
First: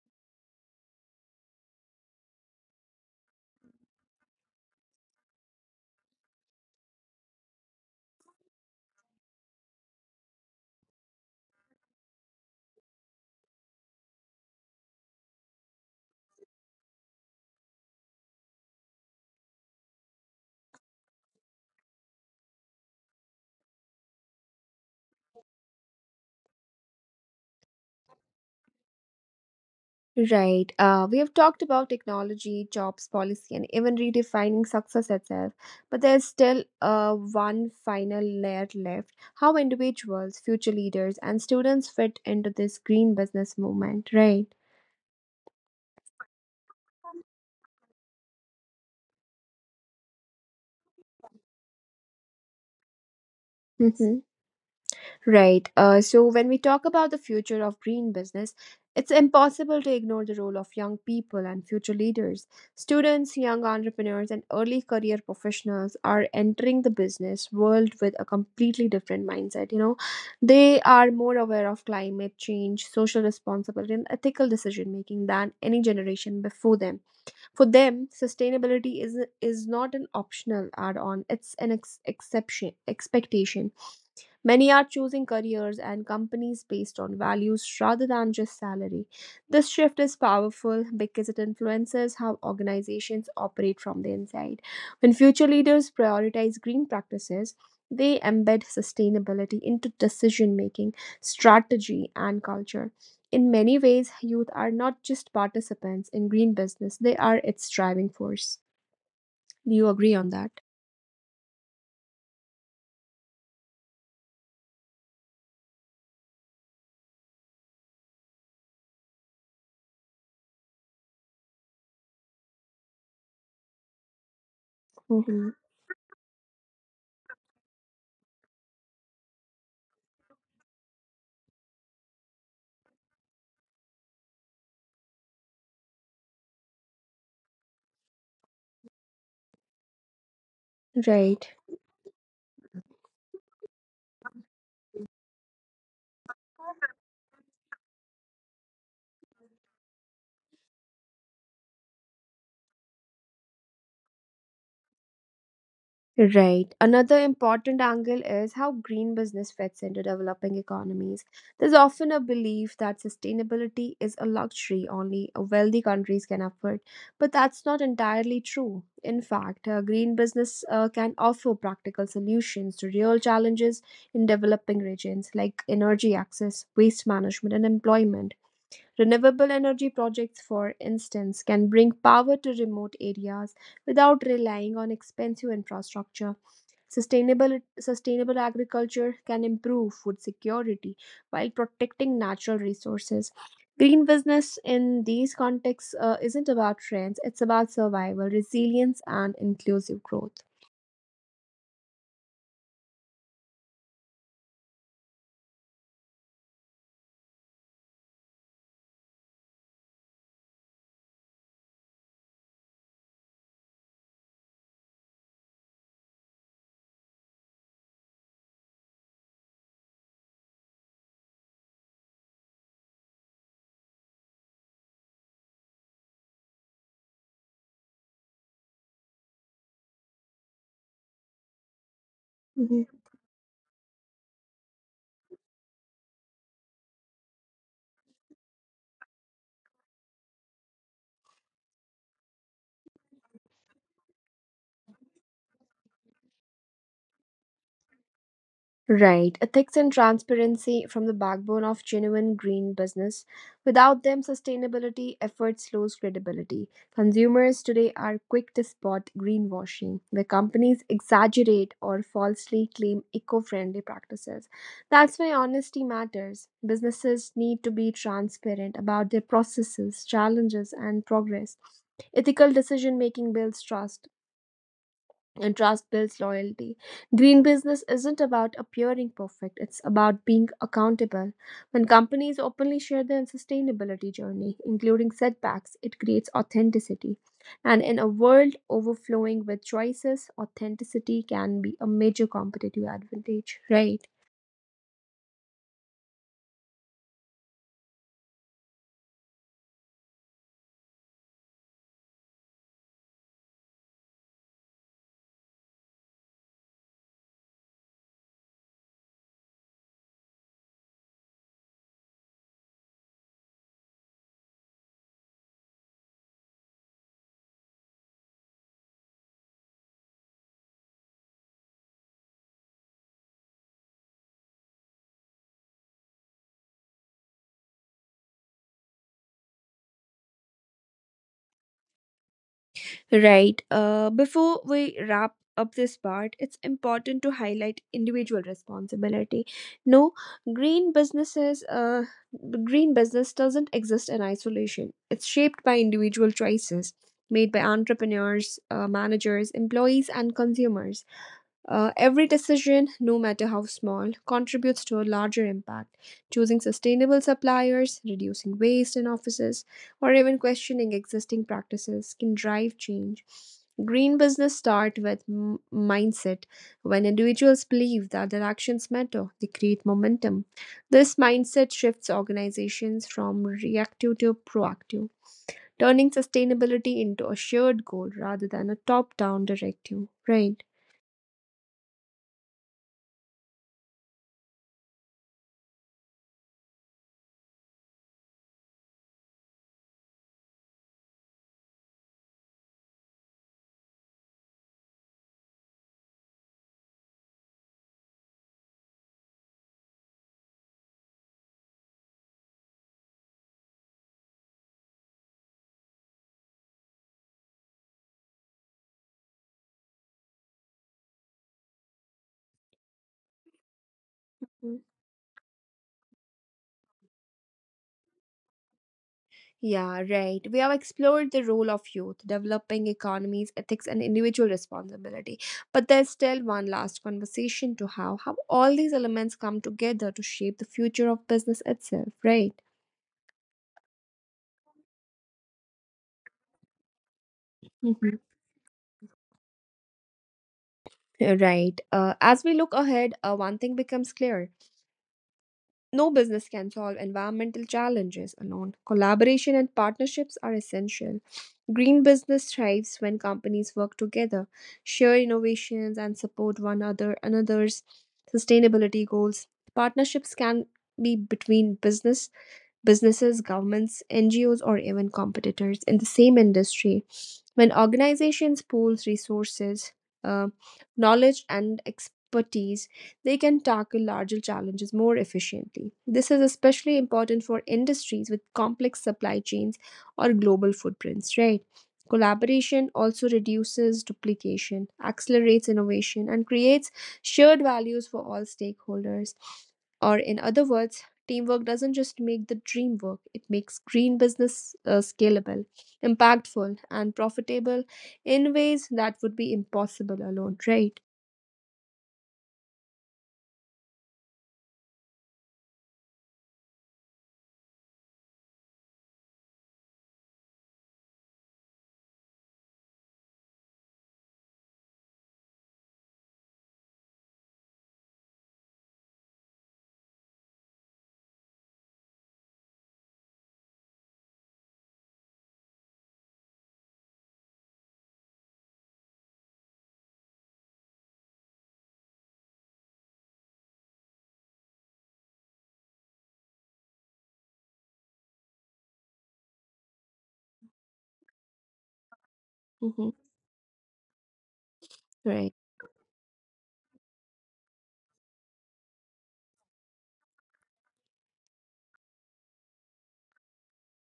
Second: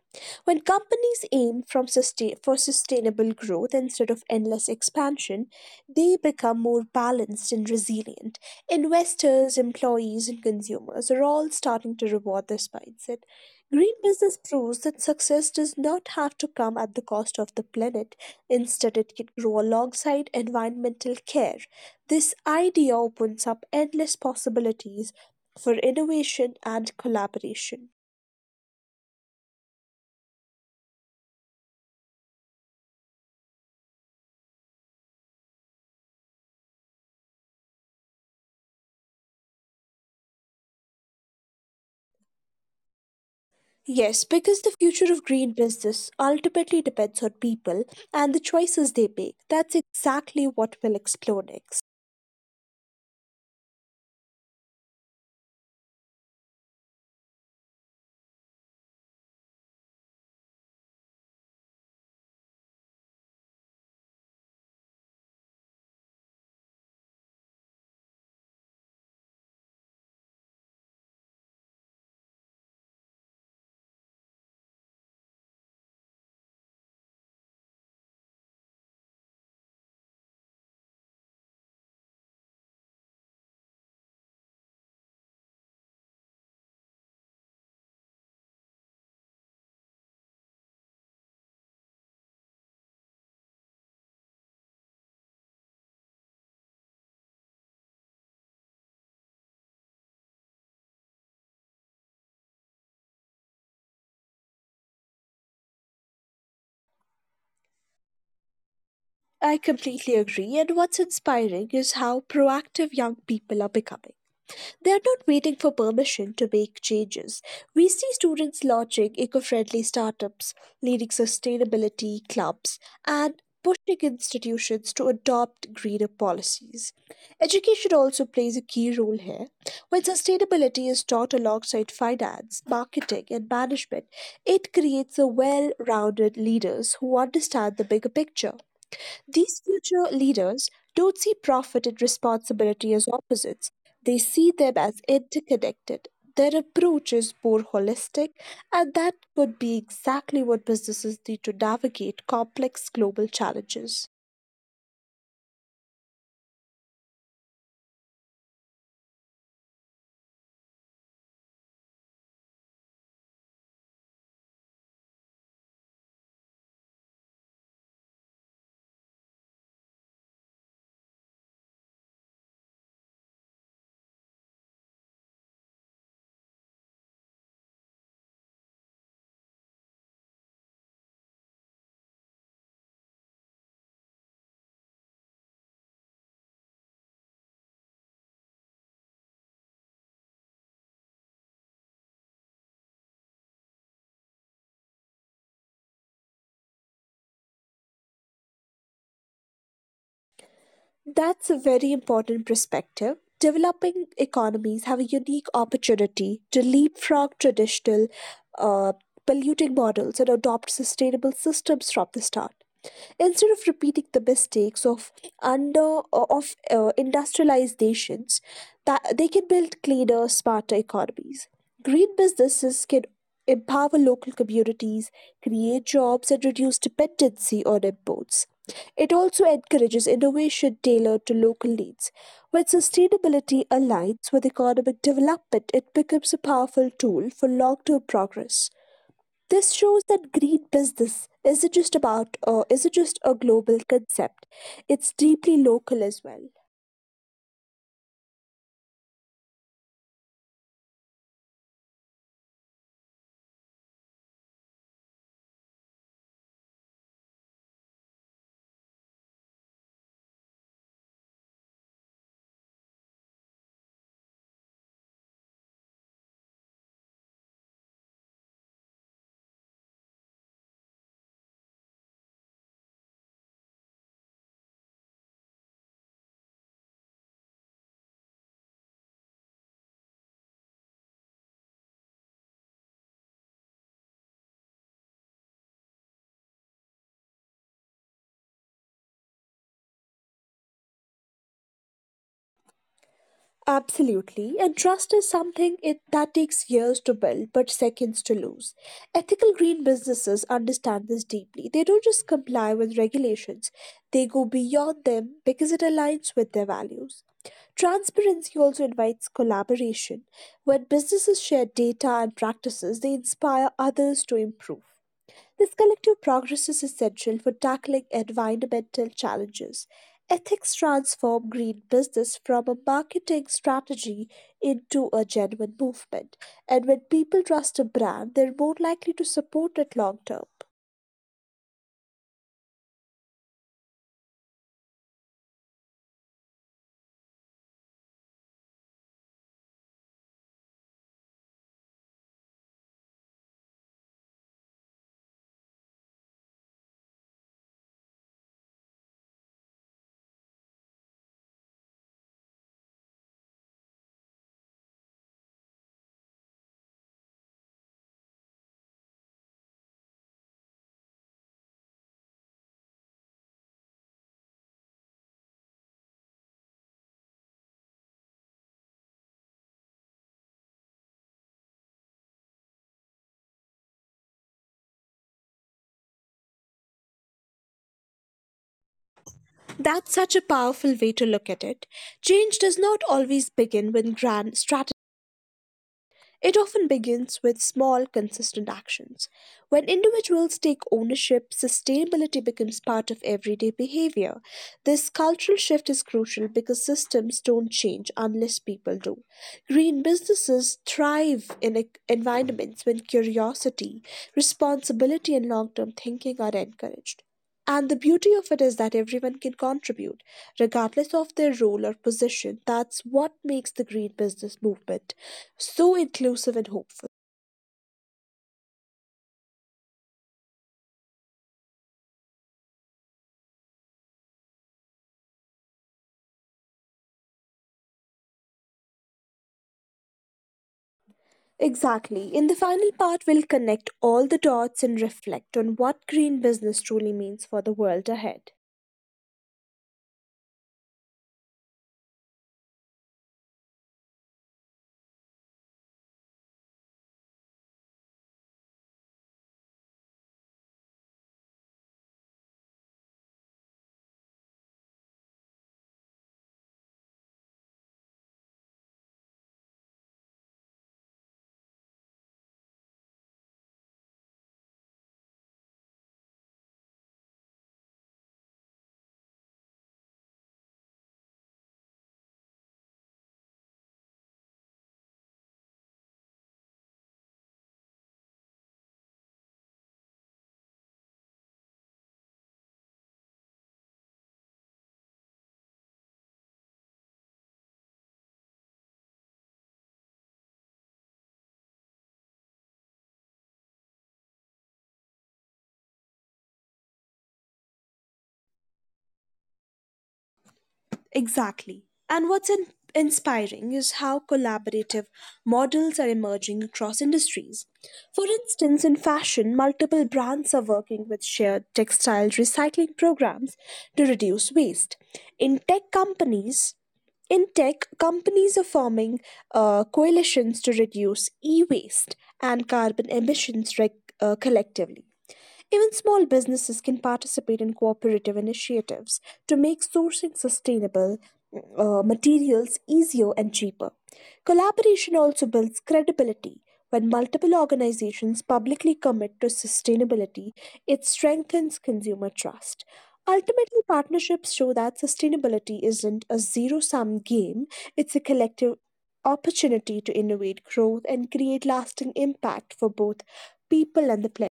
Speaker 2: When companies aim for sustainable growth instead of endless expansion, they become more balanced and resilient. Investors, employees, and consumers are all starting to reward this mindset. Green business proves that success does not have to come at the cost of the planet. Instead, it can grow alongside environmental care. This idea opens up endless possibilities for innovation and collaboration.
Speaker 1: Right. We have talked about technology, jobs, policy, and even redefining success itself. But there's still one final layer left, how individuals, future leaders, and students fit into this green business movement,
Speaker 2: Yes,
Speaker 1: right?
Speaker 2: because the future of green business ultimately depends on people and the choices they make. That's exactly what we'll explore next.
Speaker 1: Mm-hmm. Right. So when we talk about the future of green business, it's impossible to ignore the role of young people and future leaders. Students, young entrepreneurs, and early career professionals are entering the business world with a completely different mindset. You know, they are more aware of climate change, social responsibility, and ethical decision making than any generation before them. For them, sustainability is not an optional add-on; it's an ex- exception expectation. Many are choosing careers and companies based on values rather than just salary. This shift is powerful because it influences how organizations operate from the inside. When future leaders prioritize green practices, they embed sustainability into decision making, strategy, and culture. In many ways, youth are not just participants in green business, they are its driving force.
Speaker 2: I
Speaker 1: Do you
Speaker 2: completely
Speaker 1: agree on
Speaker 2: agree,
Speaker 1: that?
Speaker 2: and what's inspiring is how proactive young people are becoming. They are not waiting for permission to make changes. We see students launching eco friendly startups, leading sustainability clubs, and pushing institutions to
Speaker 1: Hmm.
Speaker 2: adopt greener policies. Education also plays a key role here. When sustainability is taught alongside finance, marketing, and management, it creates a well rounded leaders who understand the bigger picture. These future leaders don't see
Speaker 1: Right.
Speaker 2: profit and responsibility as opposites. They see them as interconnected. Their approach is more holistic, and that could be exactly what businesses need to navigate complex global challenges.
Speaker 1: Right. Another important angle is how green business fits into developing economies. There's often a belief that sustainability is a luxury only wealthy countries can afford, but that's not entirely true. In fact, green business can offer practical solutions to real challenges in developing regions like energy access, waste management, and employment. Renewable energy projects, for instance, can bring power to remote areas without relying on expensive infrastructure. Sustainable, sustainable agriculture can improve food security while protecting natural resources. Green business in these contexts isn't about trends, it's about survival, resilience, and inclusive growth.
Speaker 2: That's a very important perspective. Developing economies have a unique opportunity to leapfrog traditional uh, polluting models and adopt sustainable systems from the start, instead of repeating the mistakes of under of industrialized nations. That they can build cleaner smarter economies. Green businesses can empower local communities, create jobs, and reduce dependency on imports. It also encourages innovation tailored to local needs. When sustainability aligns with economic development, it becomes a powerful tool for long term progress. This shows that green business isn't just about isn't just a global concept. It's deeply local as well.
Speaker 1: Right. Ethics and transparency from the backbone of genuine green business. Without them, sustainability efforts lose credibility. Consumers today are quick to spot greenwashing, where companies exaggerate or falsely claim eco friendly practices. That's why honesty matters. Businesses need to be transparent about their processes, challenges, and progress. Ethical decision making builds trust and trust builds loyalty. Green business isn't about appearing perfect, it's about being accountable. When companies openly share their sustainability journey, including setbacks, it creates authenticity. And in a world overflowing with choices, authenticity can be a major competitive advantage,
Speaker 2: Absolutely,
Speaker 1: right?
Speaker 2: and trust is something that takes years to build but seconds to lose. Ethical green businesses understand this deeply. They don't just comply with regulations, they go beyond them because it aligns with their values. Transparency also invites collaboration. When businesses share data and practices, they inspire others to improve. This collective progress is essential for tackling environmental challenges. Ethics transform green business from a marketing strategy into a genuine movement. And when people trust a brand, they're more likely to support it long term.
Speaker 1: Right. Before we wrap up this part, it's important to highlight individual responsibility. No, green businesses, uh, green business doesn't exist in isolation. It's shaped by individual choices made by entrepreneurs, managers, employees, and consumers. Every decision, no matter how small, contributes to a larger impact. Choosing sustainable suppliers, reducing waste in offices, or even questioning existing practices can drive change. Green business start with mindset. When individuals believe that their actions matter, they create momentum. This mindset shifts organizations from reactive to proactive, turning sustainability into a shared goal rather than a top-down
Speaker 2: That's such a
Speaker 1: directive.
Speaker 2: powerful way
Speaker 1: Right.
Speaker 2: to look at it. Change does not always begin with grand strategies. It often begins with small, consistent actions. When individuals take ownership, sustainability becomes part of everyday behavior. This cultural shift is crucial because systems don't change unless people do. Green businesses thrive in environments when curiosity, responsibility, and long term thinking are encouraged. And the beauty of it is that everyone can contribute, regardless of their role or position. That's what makes the green business movement so inclusive and hopeful.
Speaker 1: Yeah, right. We have explored the role of youth, developing economies, ethics, and individual responsibility. But there's still one last conversation to have, how all these elements come together to shape the future of business
Speaker 2: Exactly. In the
Speaker 1: itself,
Speaker 2: final
Speaker 1: right?
Speaker 2: part, we'll connect all the dots and reflect on what green business truly means for the world ahead.
Speaker 1: Mhm. Right. As we look ahead, one thing becomes clear. No business can solve environmental challenges alone. Collaboration and partnerships are essential. Green business thrives when companies work together, share innovations, and support one other another's sustainability goals. Partnerships can be between businesses, governments, NGOs, or even competitors in the same industry. When organizations pool resources, uh, knowledge, and expertise, they can tackle larger challenges more efficiently. This is especially important for industries with complex supply chains or global footprints, right? Collaboration also reduces duplication, accelerates innovation, and creates shared values for all stakeholders. Or, in other words, teamwork doesn't just make the dream work, it makes green business scalable, impactful, and profitable in ways that would be impossible alone, right?
Speaker 2: Exactly. And what's inspiring is how collaborative models are emerging across industries. For instance, in fashion, multiple brands are working with shared textile recycling programs to reduce waste. In tech companies, in tech, companies are forming coalitions to reduce e waste and carbon emissions collectively. Even small businesses can participate in cooperative initiatives to make sourcing sustainable materials easier and cheaper. Collaboration also builds credibility. When multiple organizations publicly commit to sustainability, it strengthens consumer trust.
Speaker 1: Hmm.
Speaker 2: Ultimately, partnerships show that sustainability
Speaker 1: Right.
Speaker 2: isn't a zero sum game, it's a collective opportunity to innovate growth and create lasting impact for both people and the planet.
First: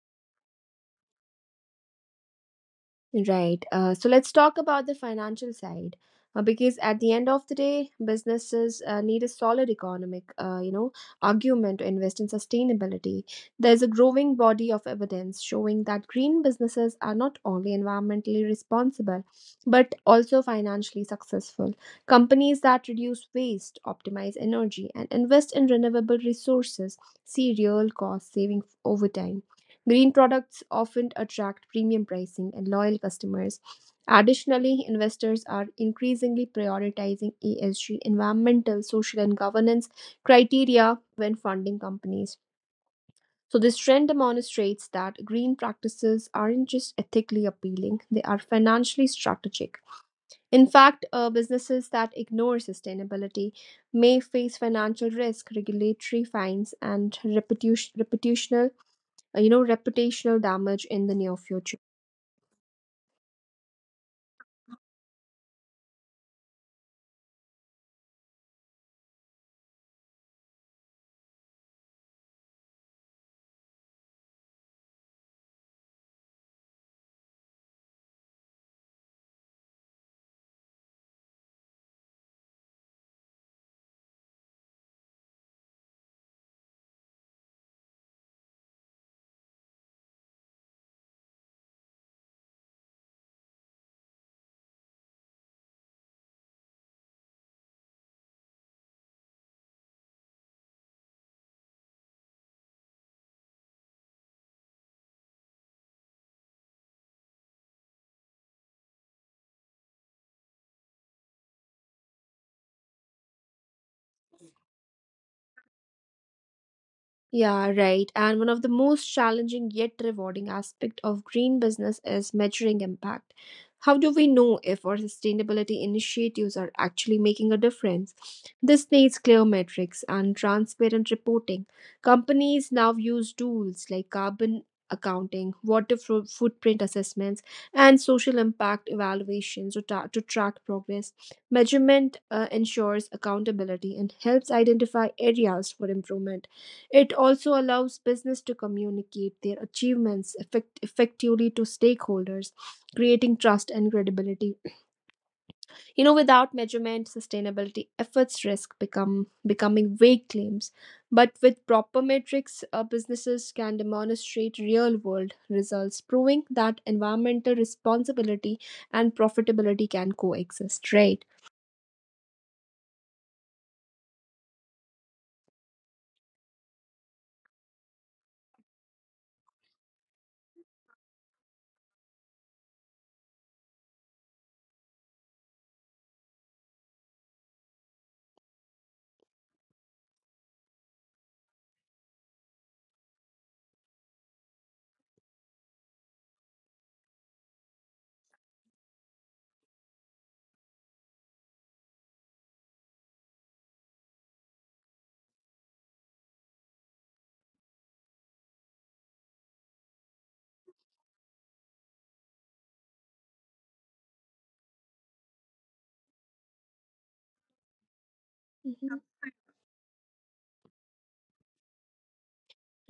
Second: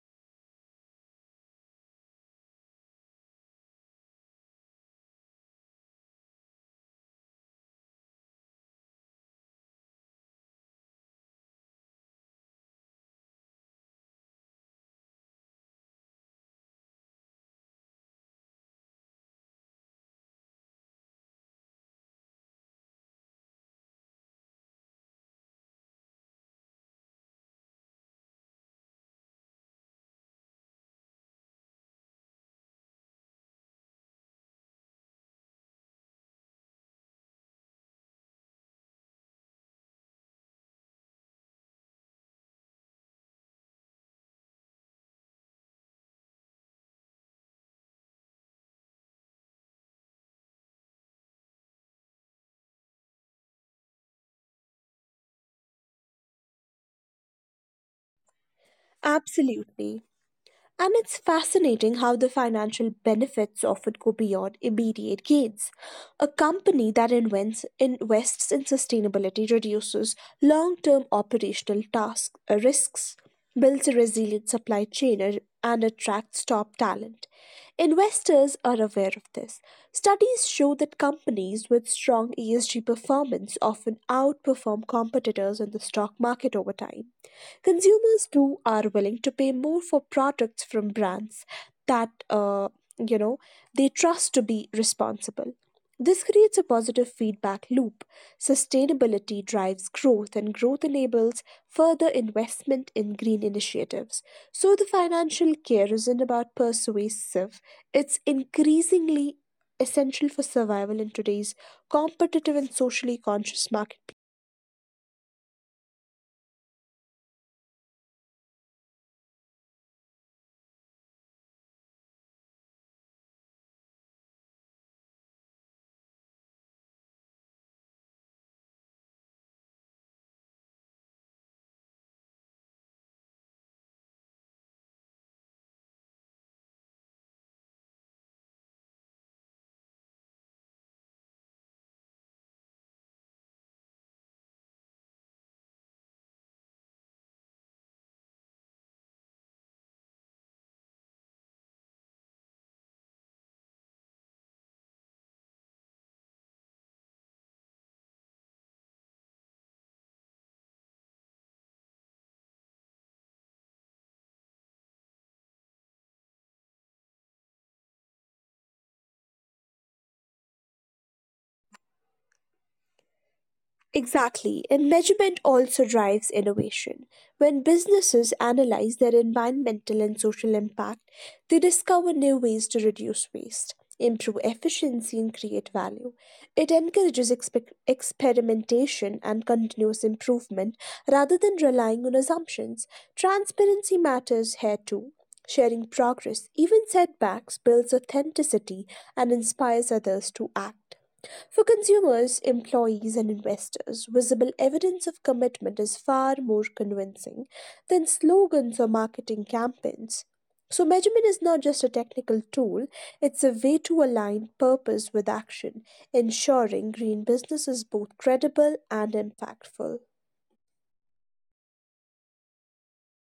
Speaker 1: Right. So let's talk about the financial side, because at the end of the day, businesses need a solid economic, you know, argument to invest in sustainability. There's a growing body of evidence showing that green businesses are not only environmentally responsible, but also financially successful. Companies that reduce waste, optimize energy, and invest in renewable resources see real cost saving over time. Green products often attract premium pricing and loyal customers. Additionally, investors are increasingly prioritizing ESG, environmental, social, and governance criteria when funding companies. So, this trend demonstrates that green practices aren't just ethically appealing, they are financially strategic. In fact, businesses that ignore sustainability may face financial risk, regulatory fines, and reputational
Speaker 2: Absolutely.
Speaker 1: reputational damage
Speaker 2: And
Speaker 1: in the
Speaker 2: it's
Speaker 1: near future.
Speaker 2: fascinating how the financial benefits often go beyond immediate gains. A company that invests in sustainability reduces long term operational risks, builds a resilient supply chain, and attracts top talent. Investors are aware of this. Studies show that companies with strong ESG performance often outperform competitors in the stock market over time. Consumers too are willing to pay more for products from brands that you know they trust to be responsible. This creates a positive feedback loop. Sustainability drives growth, and growth enables further investment in green initiatives. So, the financial care isn't about persuasive, it's increasingly essential for survival in today's competitive and socially conscious marketplace.
Speaker 1: Yeah, right. And one of the most challenging yet rewarding aspect of green business is measuring impact. How do we know if our sustainability initiatives are actually making a difference? This needs clear metrics and transparent reporting. Companies now use tools like carbon accounting, water footprint assessments, and social impact evaluations to, to track progress. Measurement ensures accountability and helps identify areas for improvement. It also allows business to communicate their achievements effectively to stakeholders, creating trust and credibility. You know, without measurement, sustainability efforts risk become becoming vague claims, but with proper metrics, businesses can demonstrate real-world results, proving that environmental responsibility and profitability can coexist. Right?
Speaker 2: Exactly, and measurement also drives innovation. When businesses analyze their environmental and social impact, they discover new ways to reduce waste, improve efficiency, and create value. It encourages experimentation and continuous improvement rather than relying on assumptions. Transparency matters here too. Sharing progress, even setbacks, builds authenticity and inspires others to act. For consumers, employees, and investors, visible evidence of commitment is far more convincing than slogans or marketing campaigns. So, measurement is not just a technical tool, it's a way to align purpose with action, ensuring green business is both credible and
Speaker 1: Mhm.
Speaker 2: impactful.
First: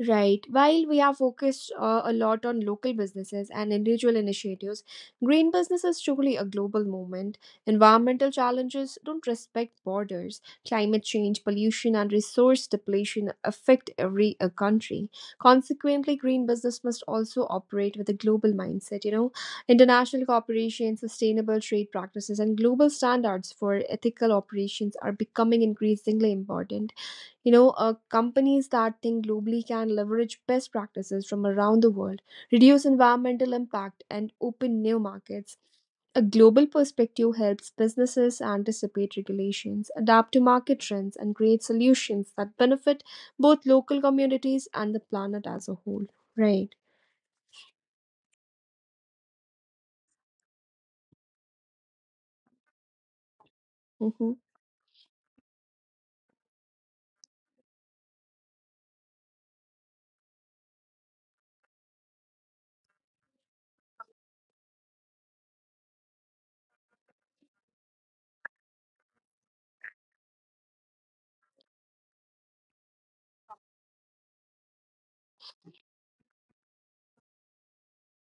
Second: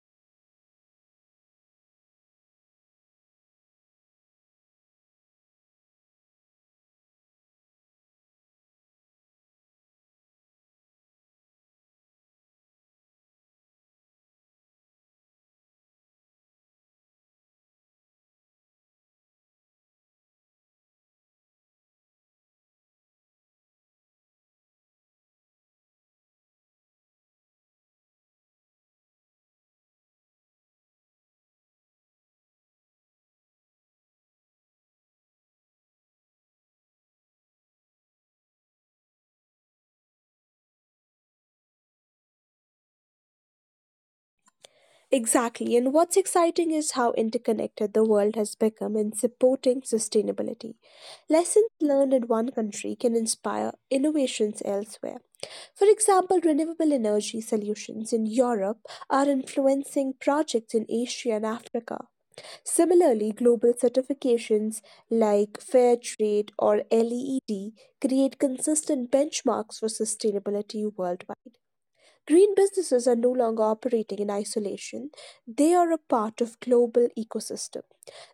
Speaker 1: Right. While we are focused a lot on local businesses and individual initiatives, green business is truly a global movement. Environmental challenges don't respect borders. Climate change, pollution, and resource depletion affect every country. Consequently, green business must also operate with a global mindset. You know, international cooperation, sustainable trade practices, and global standards for ethical operations are becoming increasingly important. You know, companies that think globally can leverage best practices from around the world, reduce environmental impact, and open new markets. A global perspective helps businesses anticipate regulations, adapt to market trends, and create solutions that benefit both local communities and the planet as a
Speaker 2: Exactly, and
Speaker 1: whole.
Speaker 2: what's exciting
Speaker 1: Right.
Speaker 2: is how interconnected the world has become in supporting sustainability. Lessons learned in one country can inspire
Speaker 1: Mm-hmm.
Speaker 2: innovations elsewhere. For example, renewable energy solutions in Europe are influencing projects in Asia and Africa. Similarly, global certifications like Fair Trade or LEED create consistent benchmarks for sustainability worldwide. Green businesses are no longer operating in isolation. They are a part of global ecosystem.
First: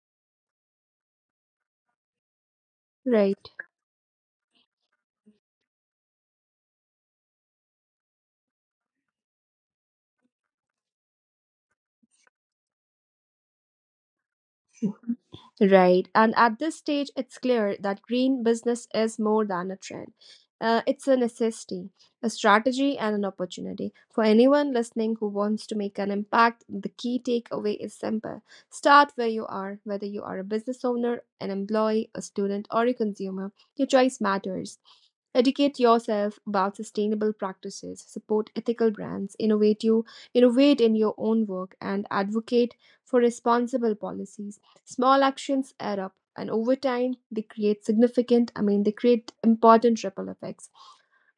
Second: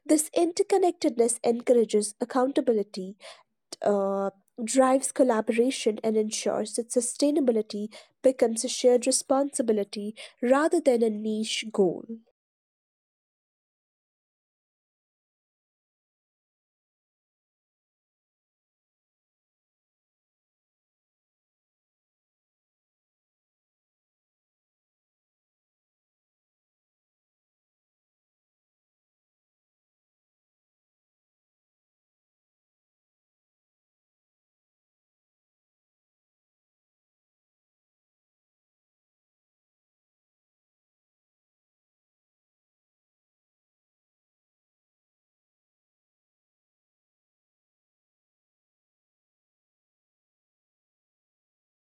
Speaker 2: This interconnectedness encourages accountability,
Speaker 1: Right.
Speaker 2: uh, drives collaboration and ensures that sustainability becomes a shared responsibility rather than a niche goal.
Speaker 1: Right. And at this stage, it's clear that green business is more than a trend. It's a necessity, a strategy, and an opportunity. For anyone listening who wants to make an impact, the key takeaway is simple. Start where you are, whether you are a business owner, an employee, a student, or a consumer. Your choice matters. Educate yourself about sustainable practices, support ethical brands, innovate in your own work, and advocate for responsible policies. Small actions add up, and over time, I mean, they create important ripple effects.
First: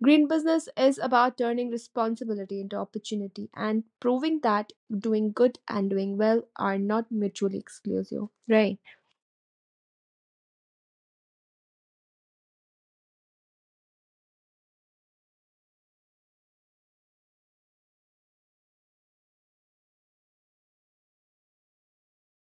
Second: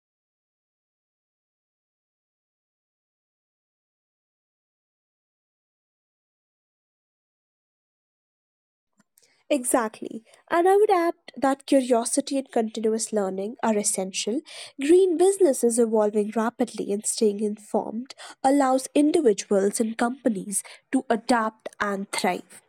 Speaker 1: Green business is about turning responsibility into opportunity and proving that doing good and doing well are not mutually exclusive. Right.
Speaker 2: Exactly. And I would add that curiosity and continuous learning are essential. Green business is evolving rapidly, and staying informed allows individuals and companies to adapt and thrive.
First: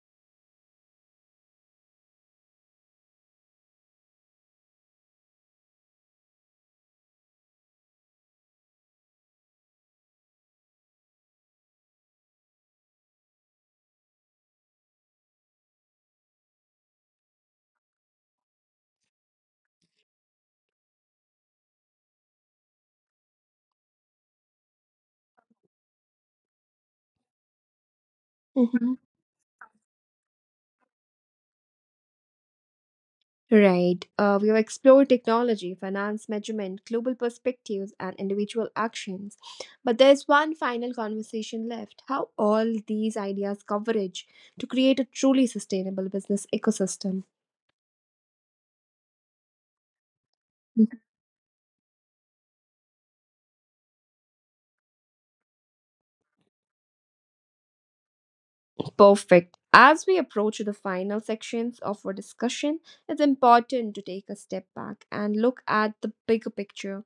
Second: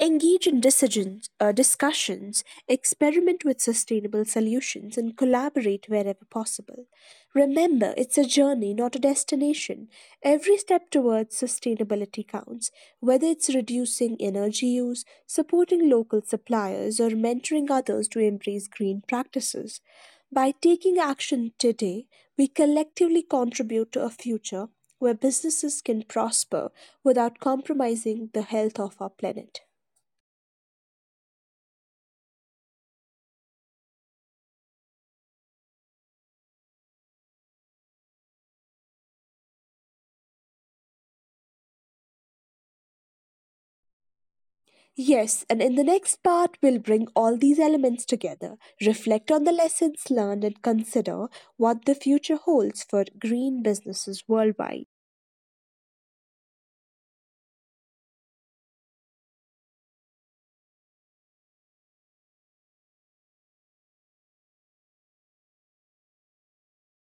Speaker 2: Engage in discussions, experiment with sustainable solutions, and collaborate wherever possible. Remember, it's a journey, not a destination. Every step towards sustainability counts, whether it's reducing energy use, supporting local suppliers, or mentoring others to embrace green practices. By taking action today, we collectively contribute to a future where businesses can prosper without compromising the health
Speaker 1: Mhm.
Speaker 2: of our planet.
Speaker 1: Right. We have explored technology, finance, measurement, global perspectives, and individual actions. But there's one final conversation left, how all these ideas converge to create a
Speaker 2: Yes,
Speaker 1: truly
Speaker 2: and in the
Speaker 1: sustainable
Speaker 2: next
Speaker 1: business
Speaker 2: part, we'll bring
Speaker 1: ecosystem.
Speaker 2: all these elements together, reflect on the lessons learned, and consider what the future holds for green businesses worldwide.
Speaker 1: Perfect. As we approach the final sections of our discussion, it's important to take a step back and look at the bigger picture.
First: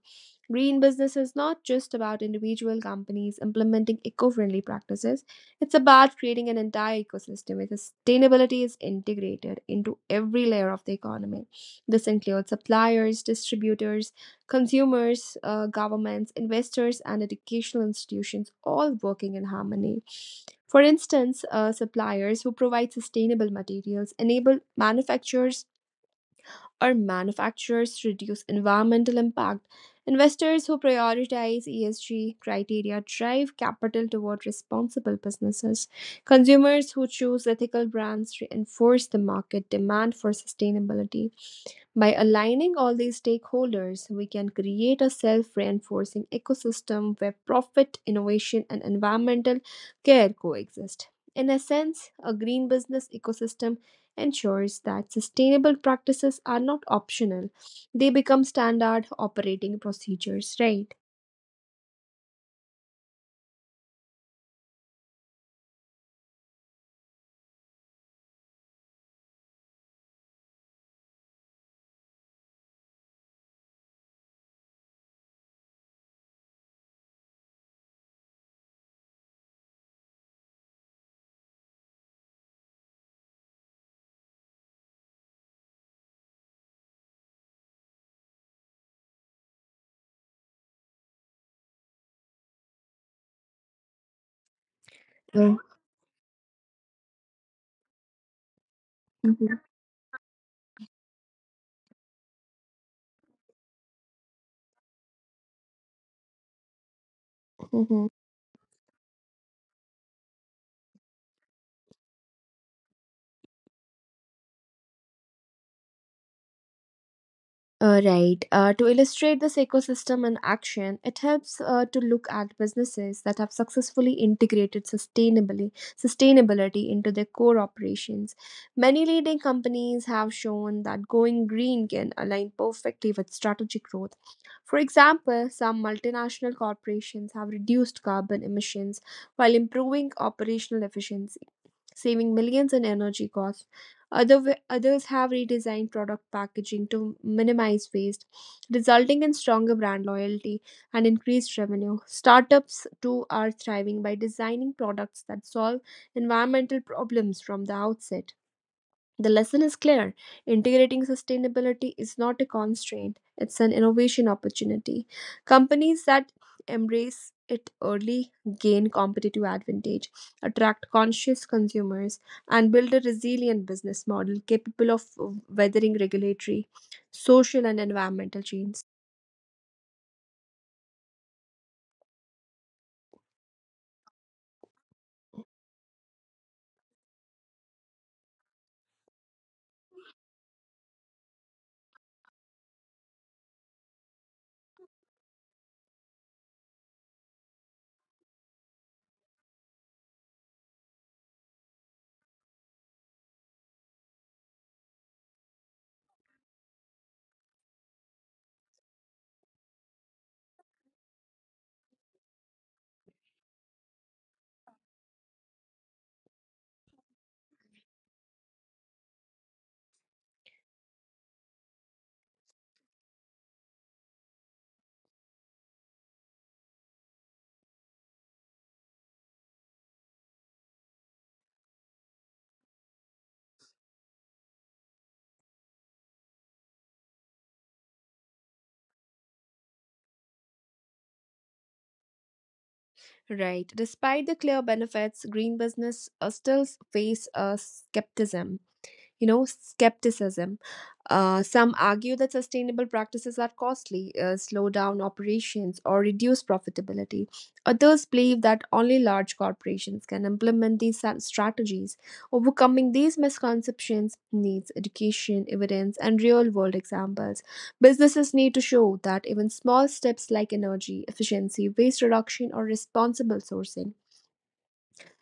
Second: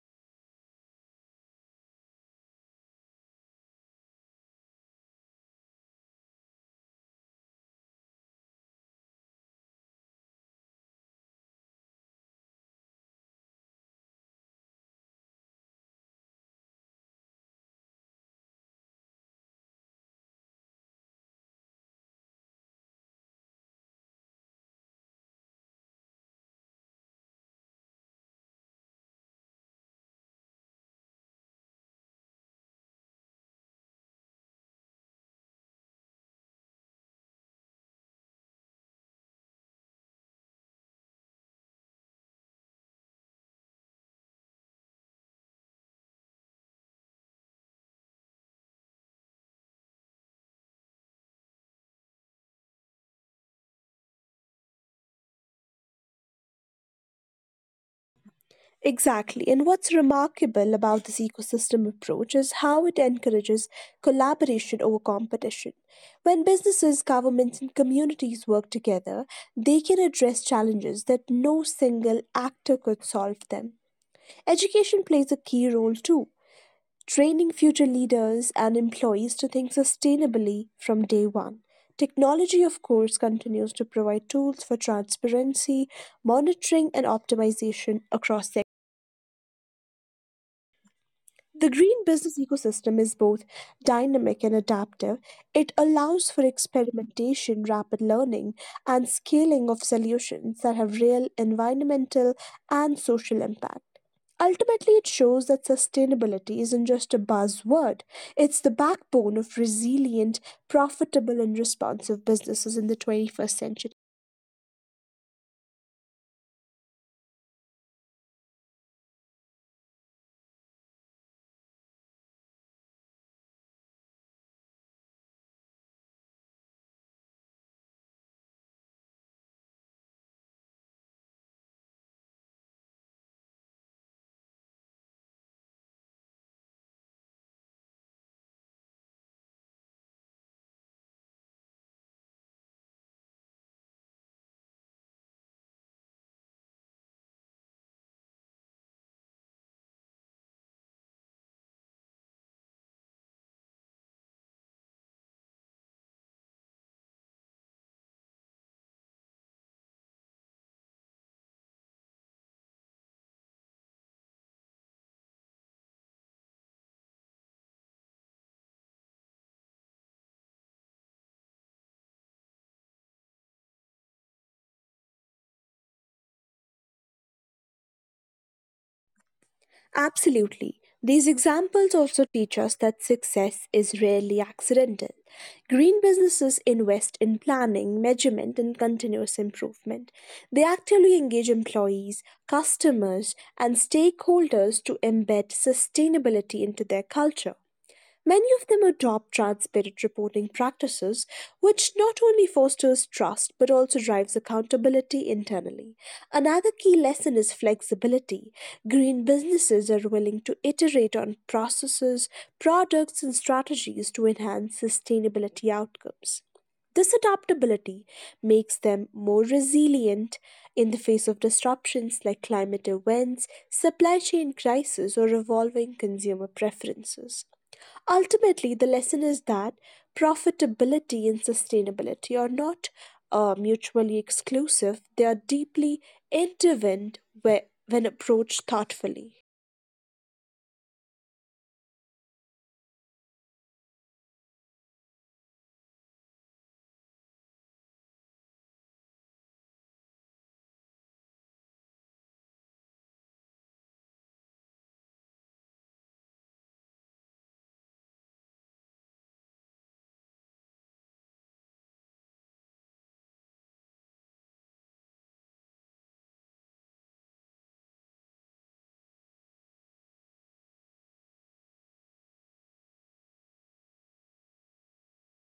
Speaker 1: Green business is not just about individual companies implementing eco friendly practices, it's about creating an entire ecosystem where sustainability is integrated into every layer of the economy. This includes suppliers, distributors, consumers, governments, investors, and educational institutions all working in harmony. For instance, suppliers who provide sustainable materials enable manufacturers to reduce environmental impact. Investors who prioritize ESG criteria drive capital toward responsible businesses. Consumers who choose ethical brands reinforce the market demand for sustainability. By aligning all these stakeholders, we can create a self reinforcing ecosystem where profit, innovation, and environmental care coexist. In essence, a green business ecosystem ensures that sustainable practices are not optional, they become standard
Speaker 2: Exactly. And
Speaker 1: operating
Speaker 2: what's
Speaker 1: procedures,
Speaker 2: remarkable
Speaker 1: right?
Speaker 2: about this ecosystem approach is how it encourages collaboration over competition. When businesses, governments, and communities work together, they can address challenges that no single actor could solve them. Education plays a key role too, training future leaders and employees to think sustainably from day one. Technology, of course, continues to provide tools for transparency, monitoring, and optimization across the. The green business ecosystem is both dynamic and adaptive.
Speaker 1: Yeah.
Speaker 2: It allows for experimentation, rapid learning, and
Speaker 1: Mhm.
Speaker 2: scaling of solutions that have real environmental and social impact. Ultimately, it shows that sustainability isn't just a buzzword,
Speaker 1: Mhm.
Speaker 2: it's the backbone of resilient, profitable, and responsive businesses in the 21st century.
Speaker 1: Right. To illustrate this ecosystem in action, it helps to look at businesses that have successfully integrated sustainably sustainability into their core operations. Many leading companies have shown that going green can align perfectly with strategic growth. For example, some multinational corporations have reduced carbon emissions while improving operational efficiency saving millions in energy costs. Others have redesigned product packaging to minimize waste, resulting in stronger brand loyalty and increased revenue. Startups, too, are thriving by designing products that solve environmental problems from the outset. The lesson is clear. Integrating sustainability is not a constraint, it's an innovation opportunity. Companies that embrace it early gain competitive advantage, attract conscious consumers, and build a resilient business model capable of weathering regulatory, social, and environmental change.
Speaker 2: Absolutely. These examples also teach us that success is rarely accidental. Green businesses invest in planning, measurement, and continuous improvement. They actively engage employees, customers, and stakeholders to embed sustainability into their culture. Many of them adopt transparent reporting practices, which not only fosters trust but also drives accountability internally. Another key lesson is flexibility. Green businesses are willing to iterate on processes, products, and strategies to enhance sustainability outcomes. This adaptability makes them more resilient in the face of disruptions like climate events, supply chain crisis, or evolving consumer preferences. Ultimately, the lesson is that profitability and sustainability are not mutually exclusive, they are deeply intertwined when approached thoughtfully.
Speaker 1: Right. Despite the clear benefits, green business still face skepticism. Skepticism. Some argue that sustainable practices are costly, slow down operations, or reduce profitability. Others believe that only large corporations can implement strategies. Overcoming these misconceptions needs education, evidence, and real world examples. Businesses need to show that even small steps like energy efficiency, waste reduction, or responsible sourcing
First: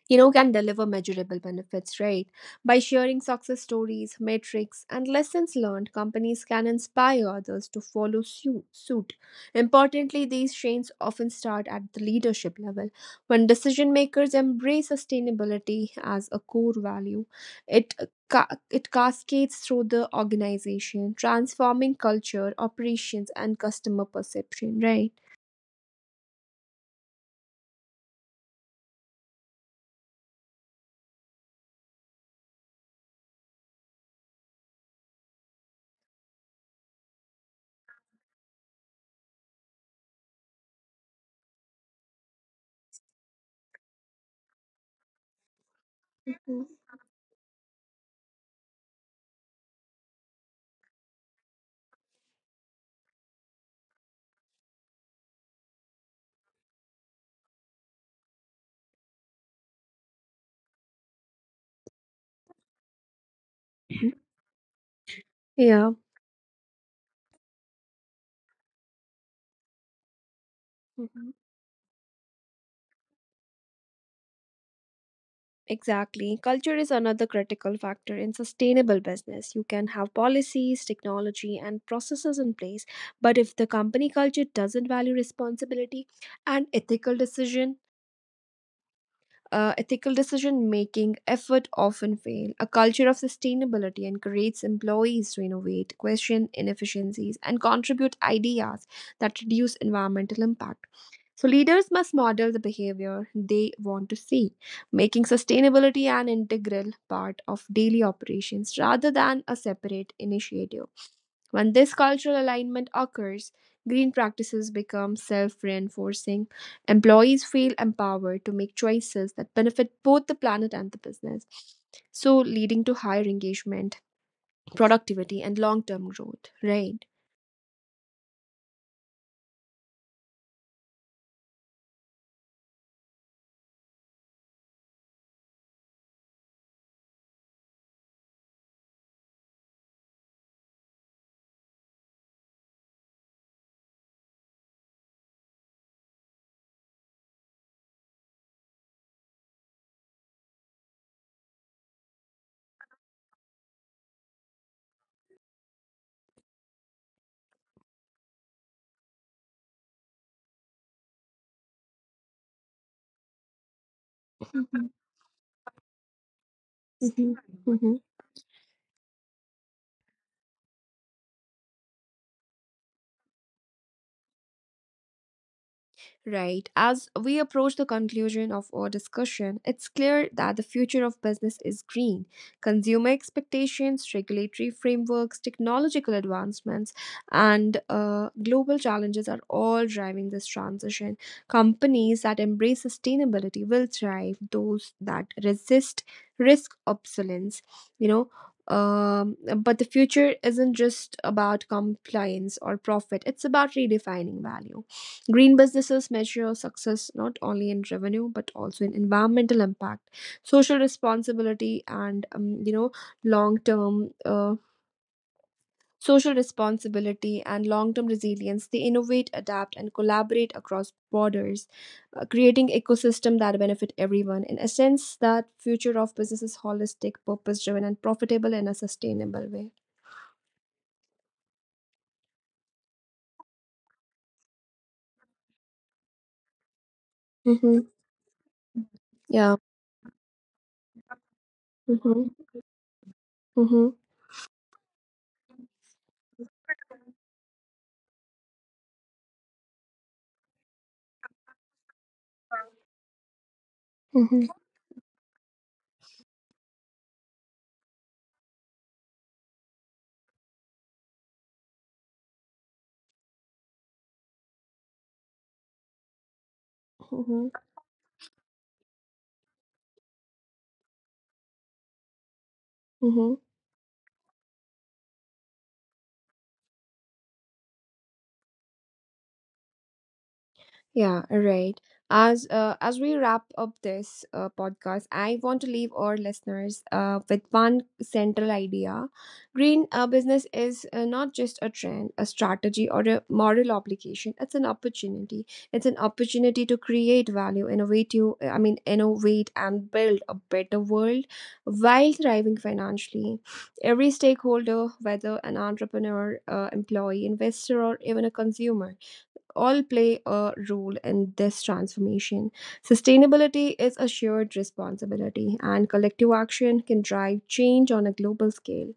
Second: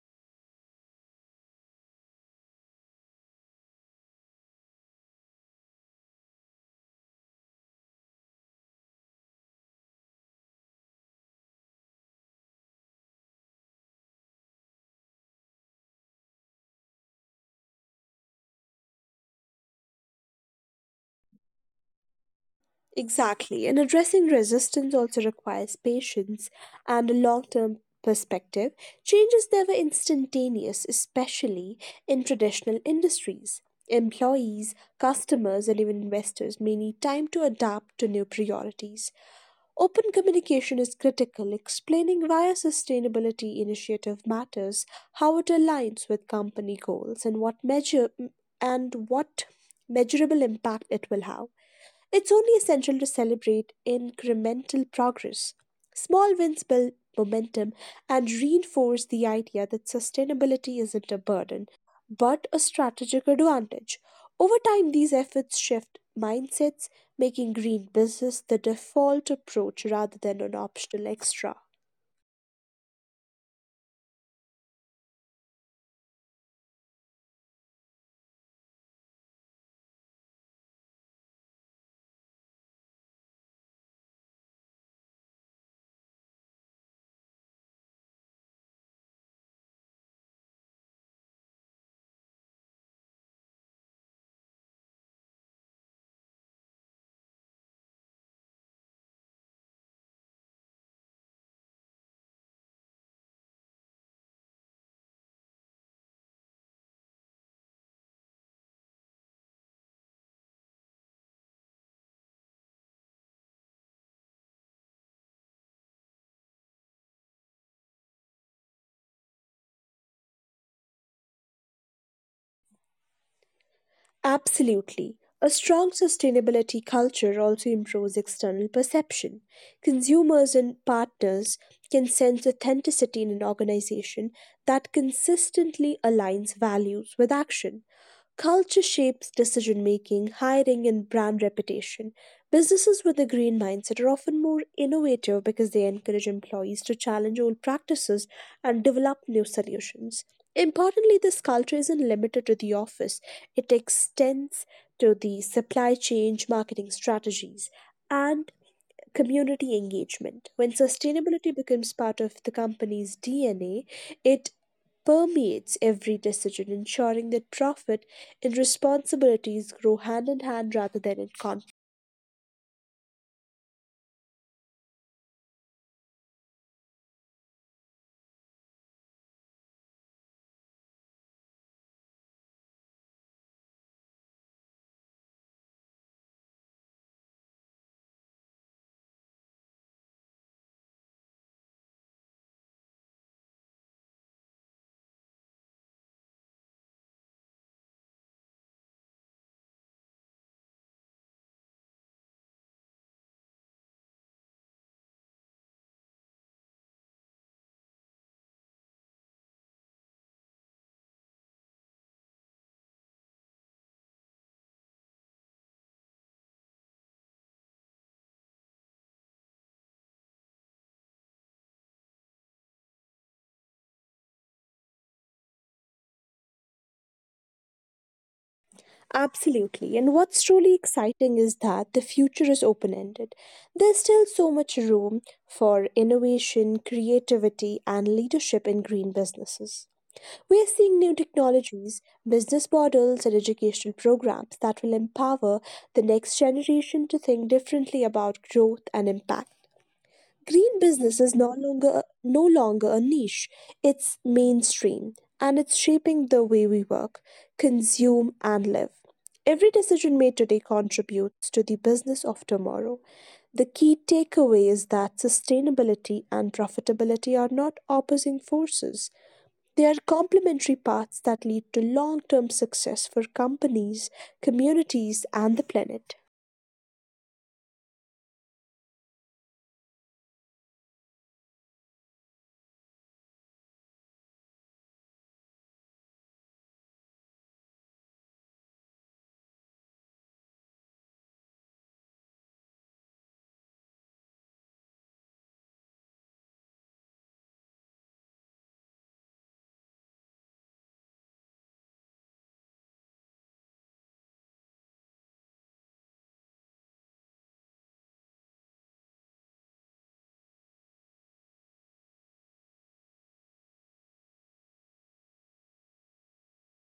Speaker 1: you know can deliver measurable benefits, right? By sharing success stories, metrics, and lessons learned, companies can inspire others to follow suit. Importantly, these chains often start at the leadership level. When decision makers embrace sustainability as a core value, it it cascades through the organization, transforming culture, operations, and
Speaker 2: Exactly, and
Speaker 1: customer
Speaker 2: addressing
Speaker 1: perception,
Speaker 2: resistance
Speaker 1: right?
Speaker 2: also requires patience and a long term perspective. Change is never instantaneous, especially in traditional industries. Employees, customers, and even investors may need time to adapt to new priorities. Open communication is critical, explaining why a sustainability initiative matters, how it aligns with company goals, and what measure and what measurable impact it will have. It's only essential to celebrate incremental progress. Small wins build momentum and reinforce the idea that sustainability isn't a burden, but a strategic advantage.
Speaker 1: Mhm.
Speaker 2: Over time, these efforts
Speaker 1: Yeah.
Speaker 2: shift mindsets, making green business the default approach rather than an optional extra.
Speaker 1: Exactly. Culture is another critical factor in sustainable business. You can have policies, technology, and processes in place, but if the company culture doesn't value responsibility and ethical decision making, effort often fail. A culture of sustainability encourages employees to innovate, question inefficiencies, and contribute ideas that reduce environmental impact. So, leaders must model the behavior they want to see, making sustainability an integral part of daily operations rather than a separate initiative. When this cultural alignment occurs, green practices become self reinforcing. Employees feel empowered to make choices that benefit both the planet and the business, so leading to higher engagement, productivity,
Speaker 2: Absolutely.
Speaker 1: and long
Speaker 2: A
Speaker 1: term
Speaker 2: strong
Speaker 1: growth, right?
Speaker 2: sustainability culture also improves external perception. Consumers and partners can sense authenticity in an organization that consistently aligns values with action. Culture shapes decision making, hiring, and brand reputation. Businesses with a green mindset are often more innovative because they encourage employees to challenge old practices and develop new solutions. Importantly, this culture isn't limited to the office, it extends to the supply chain, marketing strategies, and community engagement. When sustainability becomes part of the company's DNA,
Speaker 1: Mhm.
Speaker 2: it permeates every decision,
Speaker 1: Mhm.
Speaker 2: ensuring that profit and responsibilities grow hand in hand rather than in conflict.
Speaker 1: Right. As we approach the conclusion of our discussion, it's clear that the future of business is green. Consumer expectations, regulatory frameworks, technological advancements, and global challenges are all driving this transition. Companies that embrace sustainability will thrive, those that resist risk obsolescence, you know. But the future isn't just about compliance or profit, it's about redefining value. Green businesses measure success not only in revenue but also in environmental impact, social responsibility, and you know long-term social responsibility and long-term resilience. They innovate, adapt, and collaborate across borders, creating ecosystem that benefit everyone. In essence, that future of business is holistic, purpose-driven, and profitable in a sustainable way.
Speaker 2: Absolutely. And what's truly exciting is that the future is open ended. There's still so much room for
Speaker 1: Mm-hmm.
Speaker 2: innovation, creativity, and
Speaker 1: Yeah.
Speaker 2: leadership in green businesses. We are
Speaker 1: Mm-hmm.
Speaker 2: seeing new technologies,
Speaker 1: Mm-hmm.
Speaker 2: business models, and educational programs that will empower the next generation to think differently about growth and impact. Green business is no longer
Speaker 1: Mm-hmm.
Speaker 2: a niche, it's mainstream, and it's shaping the way we work, consume, and live. Every decision made today contributes to the business of tomorrow. The key takeaway is that
Speaker 1: Mm-hmm.
Speaker 2: sustainability and profitability are not opposing forces. They are complementary paths that
Speaker 1: Mm-hmm.
Speaker 2: lead to long term success for companies, communities, and the planet.
Speaker 1: Yeah, right. As we wrap up this podcast, I want to leave our listeners with one central idea. Green business is not just a trend, a strategy, or a moral obligation. It's an opportunity. It's an opportunity to create value, innovate you. I mean, innovate and build a better world while thriving financially. Every stakeholder, whether an entrepreneur, employee, investor, or even a consumer, all play a role in this transformation. Sustainability is a shared responsibility, and collective action can drive change on a global scale.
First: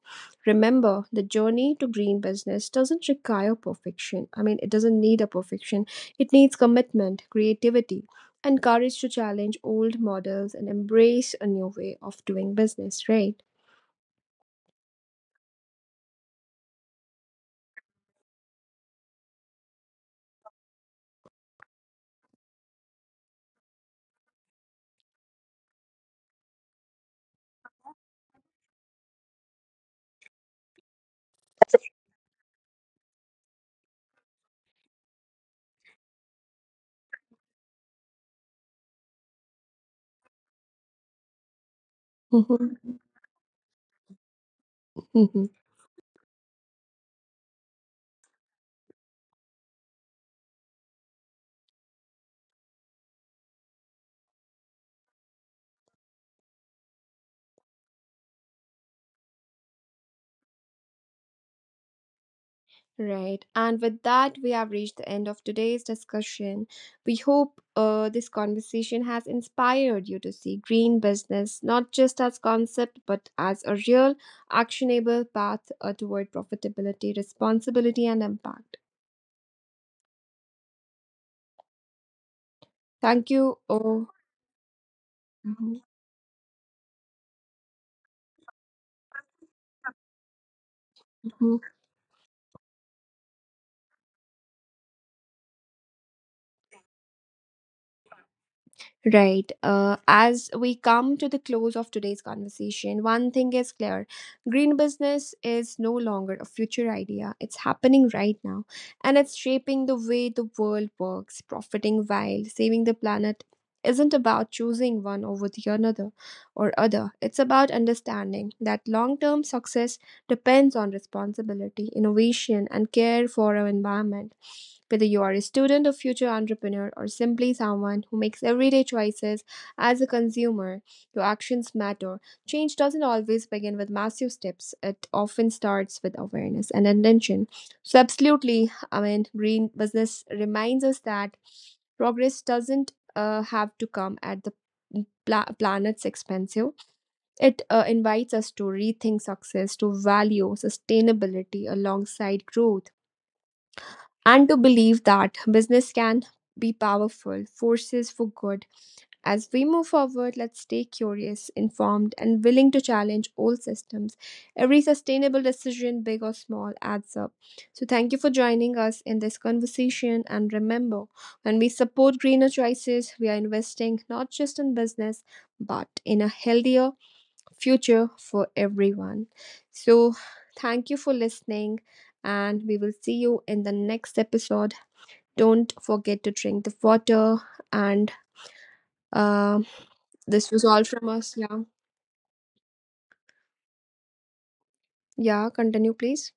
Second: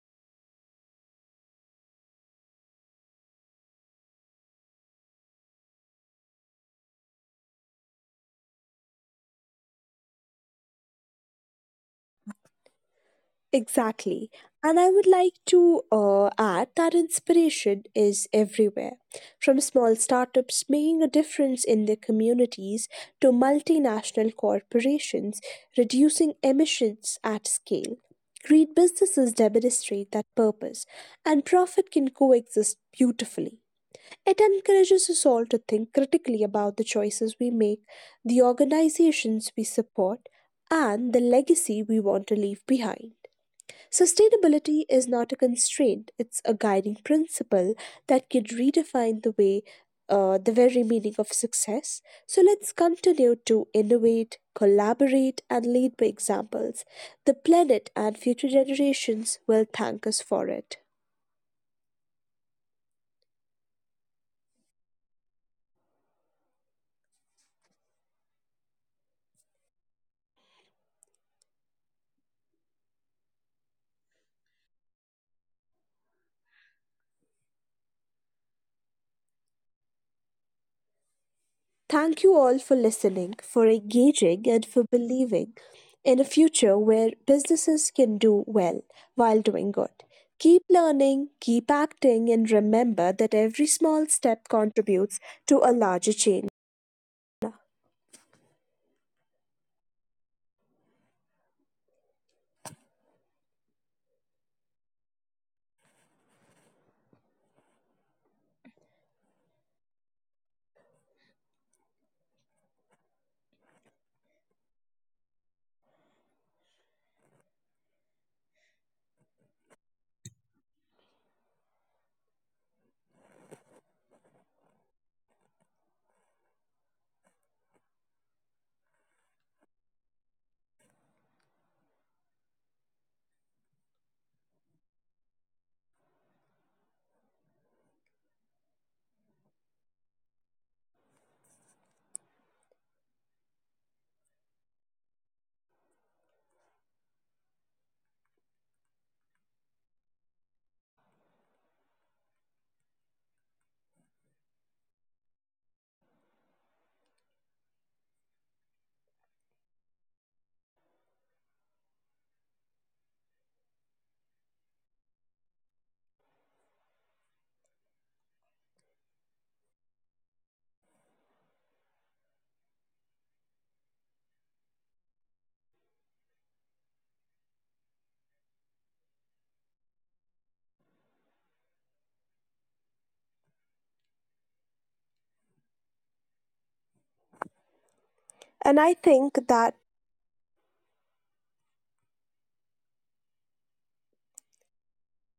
Speaker 1: Remember, the journey to green business doesn't require perfection. I mean, it doesn't need a perfection, it needs commitment, creativity, and courage to challenge old models and embrace a new way of doing business, right?
Speaker 2: Exactly. And I would like to add that inspiration is everywhere. From small startups making a difference in their communities to multinational corporations reducing emissions at scale. Great businesses demonstrate that purpose, and profit can coexist beautifully. It encourages us all to think critically about the choices we make, the organizations we support, and the legacy we want to leave behind. Sustainability is not a constraint, it's a guiding principle that could redefine the very meaning of success. So let's continue to innovate, collaborate, and lead by examples. The planet and future generations will thank us for it.
Speaker 1: Right. And with that, we have reached the end of today's discussion. We hope this conversation has inspired you to see green business not just as concept but as a real, actionable path toward profitability, responsibility, and impact.
Speaker 2: Thank you
Speaker 1: Thank
Speaker 2: all for
Speaker 1: you. Oh,
Speaker 2: listening, for engaging, and for
Speaker 1: mhm,
Speaker 2: believing in a future where businesses can do well while doing good. Keep
Speaker 1: mhm.
Speaker 2: learning, keep acting, and remember that every small step contributes to a larger change.
Speaker 1: Right. As we come to the close of today's conversation, one thing is clear: green business is no longer a future idea. It's happening right now and it's shaping the way the world works. Profiting while saving the planet isn't about choosing one over the another or other, it's about understanding that long term success depends on responsibility, innovation, and care for our environment. Whether you are a student, a future entrepreneur, or simply someone who makes everyday choices as a consumer, your actions matter. Change doesn't always begin with massive steps, it often starts with awareness and intention. So, absolutely, I mean, green business reminds us that progress doesn't have to come at the planet's expense. It invites us to rethink success, to value sustainability alongside growth, and to believe that business can be powerful forces for good. As we move forward, let's stay curious, informed, and willing to challenge old systems. Every sustainable decision, big or small, adds up. So, thank you for joining us in this conversation. And remember, when we support greener choices, we are investing not just in business, but in a healthier future for everyone. So, thank you for listening, and we will see you in the next episode. Don't forget to drink the water. And uh,
Speaker 2: And I think
Speaker 1: this was
Speaker 2: that
Speaker 1: all from us. Yeah, yeah. Continue, please.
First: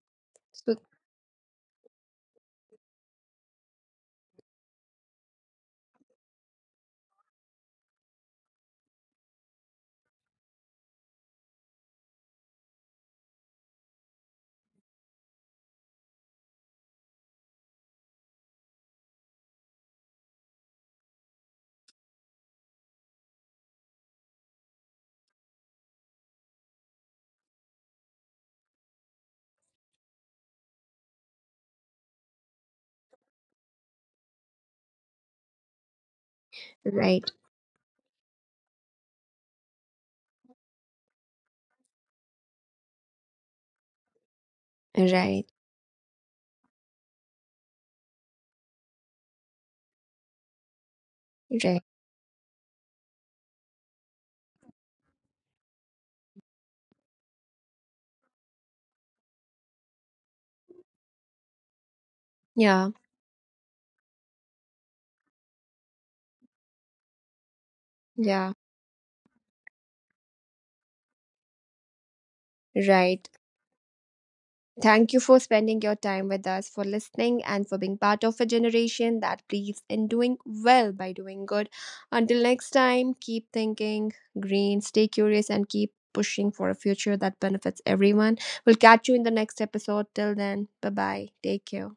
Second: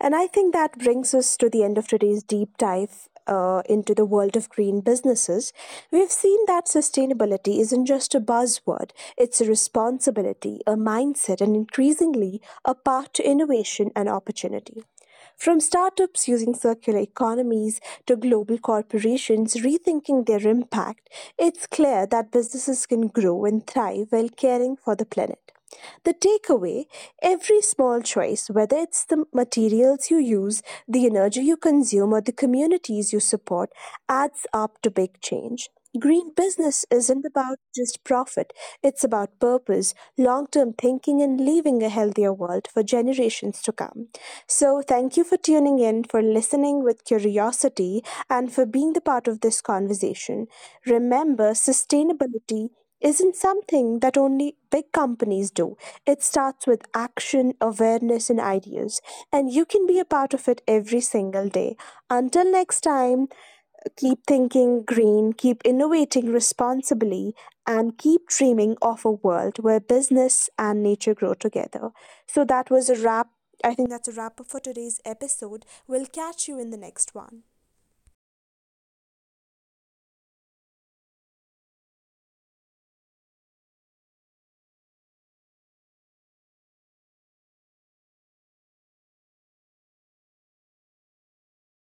Speaker 2: And I think
Speaker 1: So,
Speaker 2: that brings us to the end of today's deep dive into the world of green businesses. We've seen that sustainability isn't just a buzzword, it's a responsibility, a mindset, and increasingly a path to innovation and opportunity. From startups using circular economies to global corporations rethinking their impact, it's clear that businesses can grow and thrive while caring for the planet. The takeaway: every small choice, whether it's the materials you use, the energy you consume, or the communities you support, adds up to big change. Green business isn't
Speaker 1: right,
Speaker 2: about just profit, it's about purpose, long term thinking, and leaving a healthier world for generations to come. So,
Speaker 1: right,
Speaker 2: thank you for
Speaker 1: right.
Speaker 2: tuning in, for listening with curiosity, and for being the part of this conversation. Remember, sustainability isn't something that only big companies do. It starts with action, awareness, and ideas. And you can be a part of it every single day. Until next
Speaker 1: Yeah,
Speaker 2: time, keep thinking green, keep innovating responsibly, and keep
Speaker 1: yeah,
Speaker 2: dreaming of a world where business and nature grow together. So that was a wrap.
Speaker 1: right.
Speaker 2: I think that's a wrap up for today's
Speaker 1: Thank you for
Speaker 2: episode.
Speaker 1: spending your
Speaker 2: We'll
Speaker 1: time with
Speaker 2: catch you
Speaker 1: us,
Speaker 2: in the
Speaker 1: for
Speaker 2: next
Speaker 1: listening,
Speaker 2: one.
Speaker 1: and for being part of a generation that believes in doing well by doing good. Until next time, keep thinking green, stay curious, and keep pushing for a future that benefits everyone. We'll catch you in the next episode. Till then, bye bye. Take care.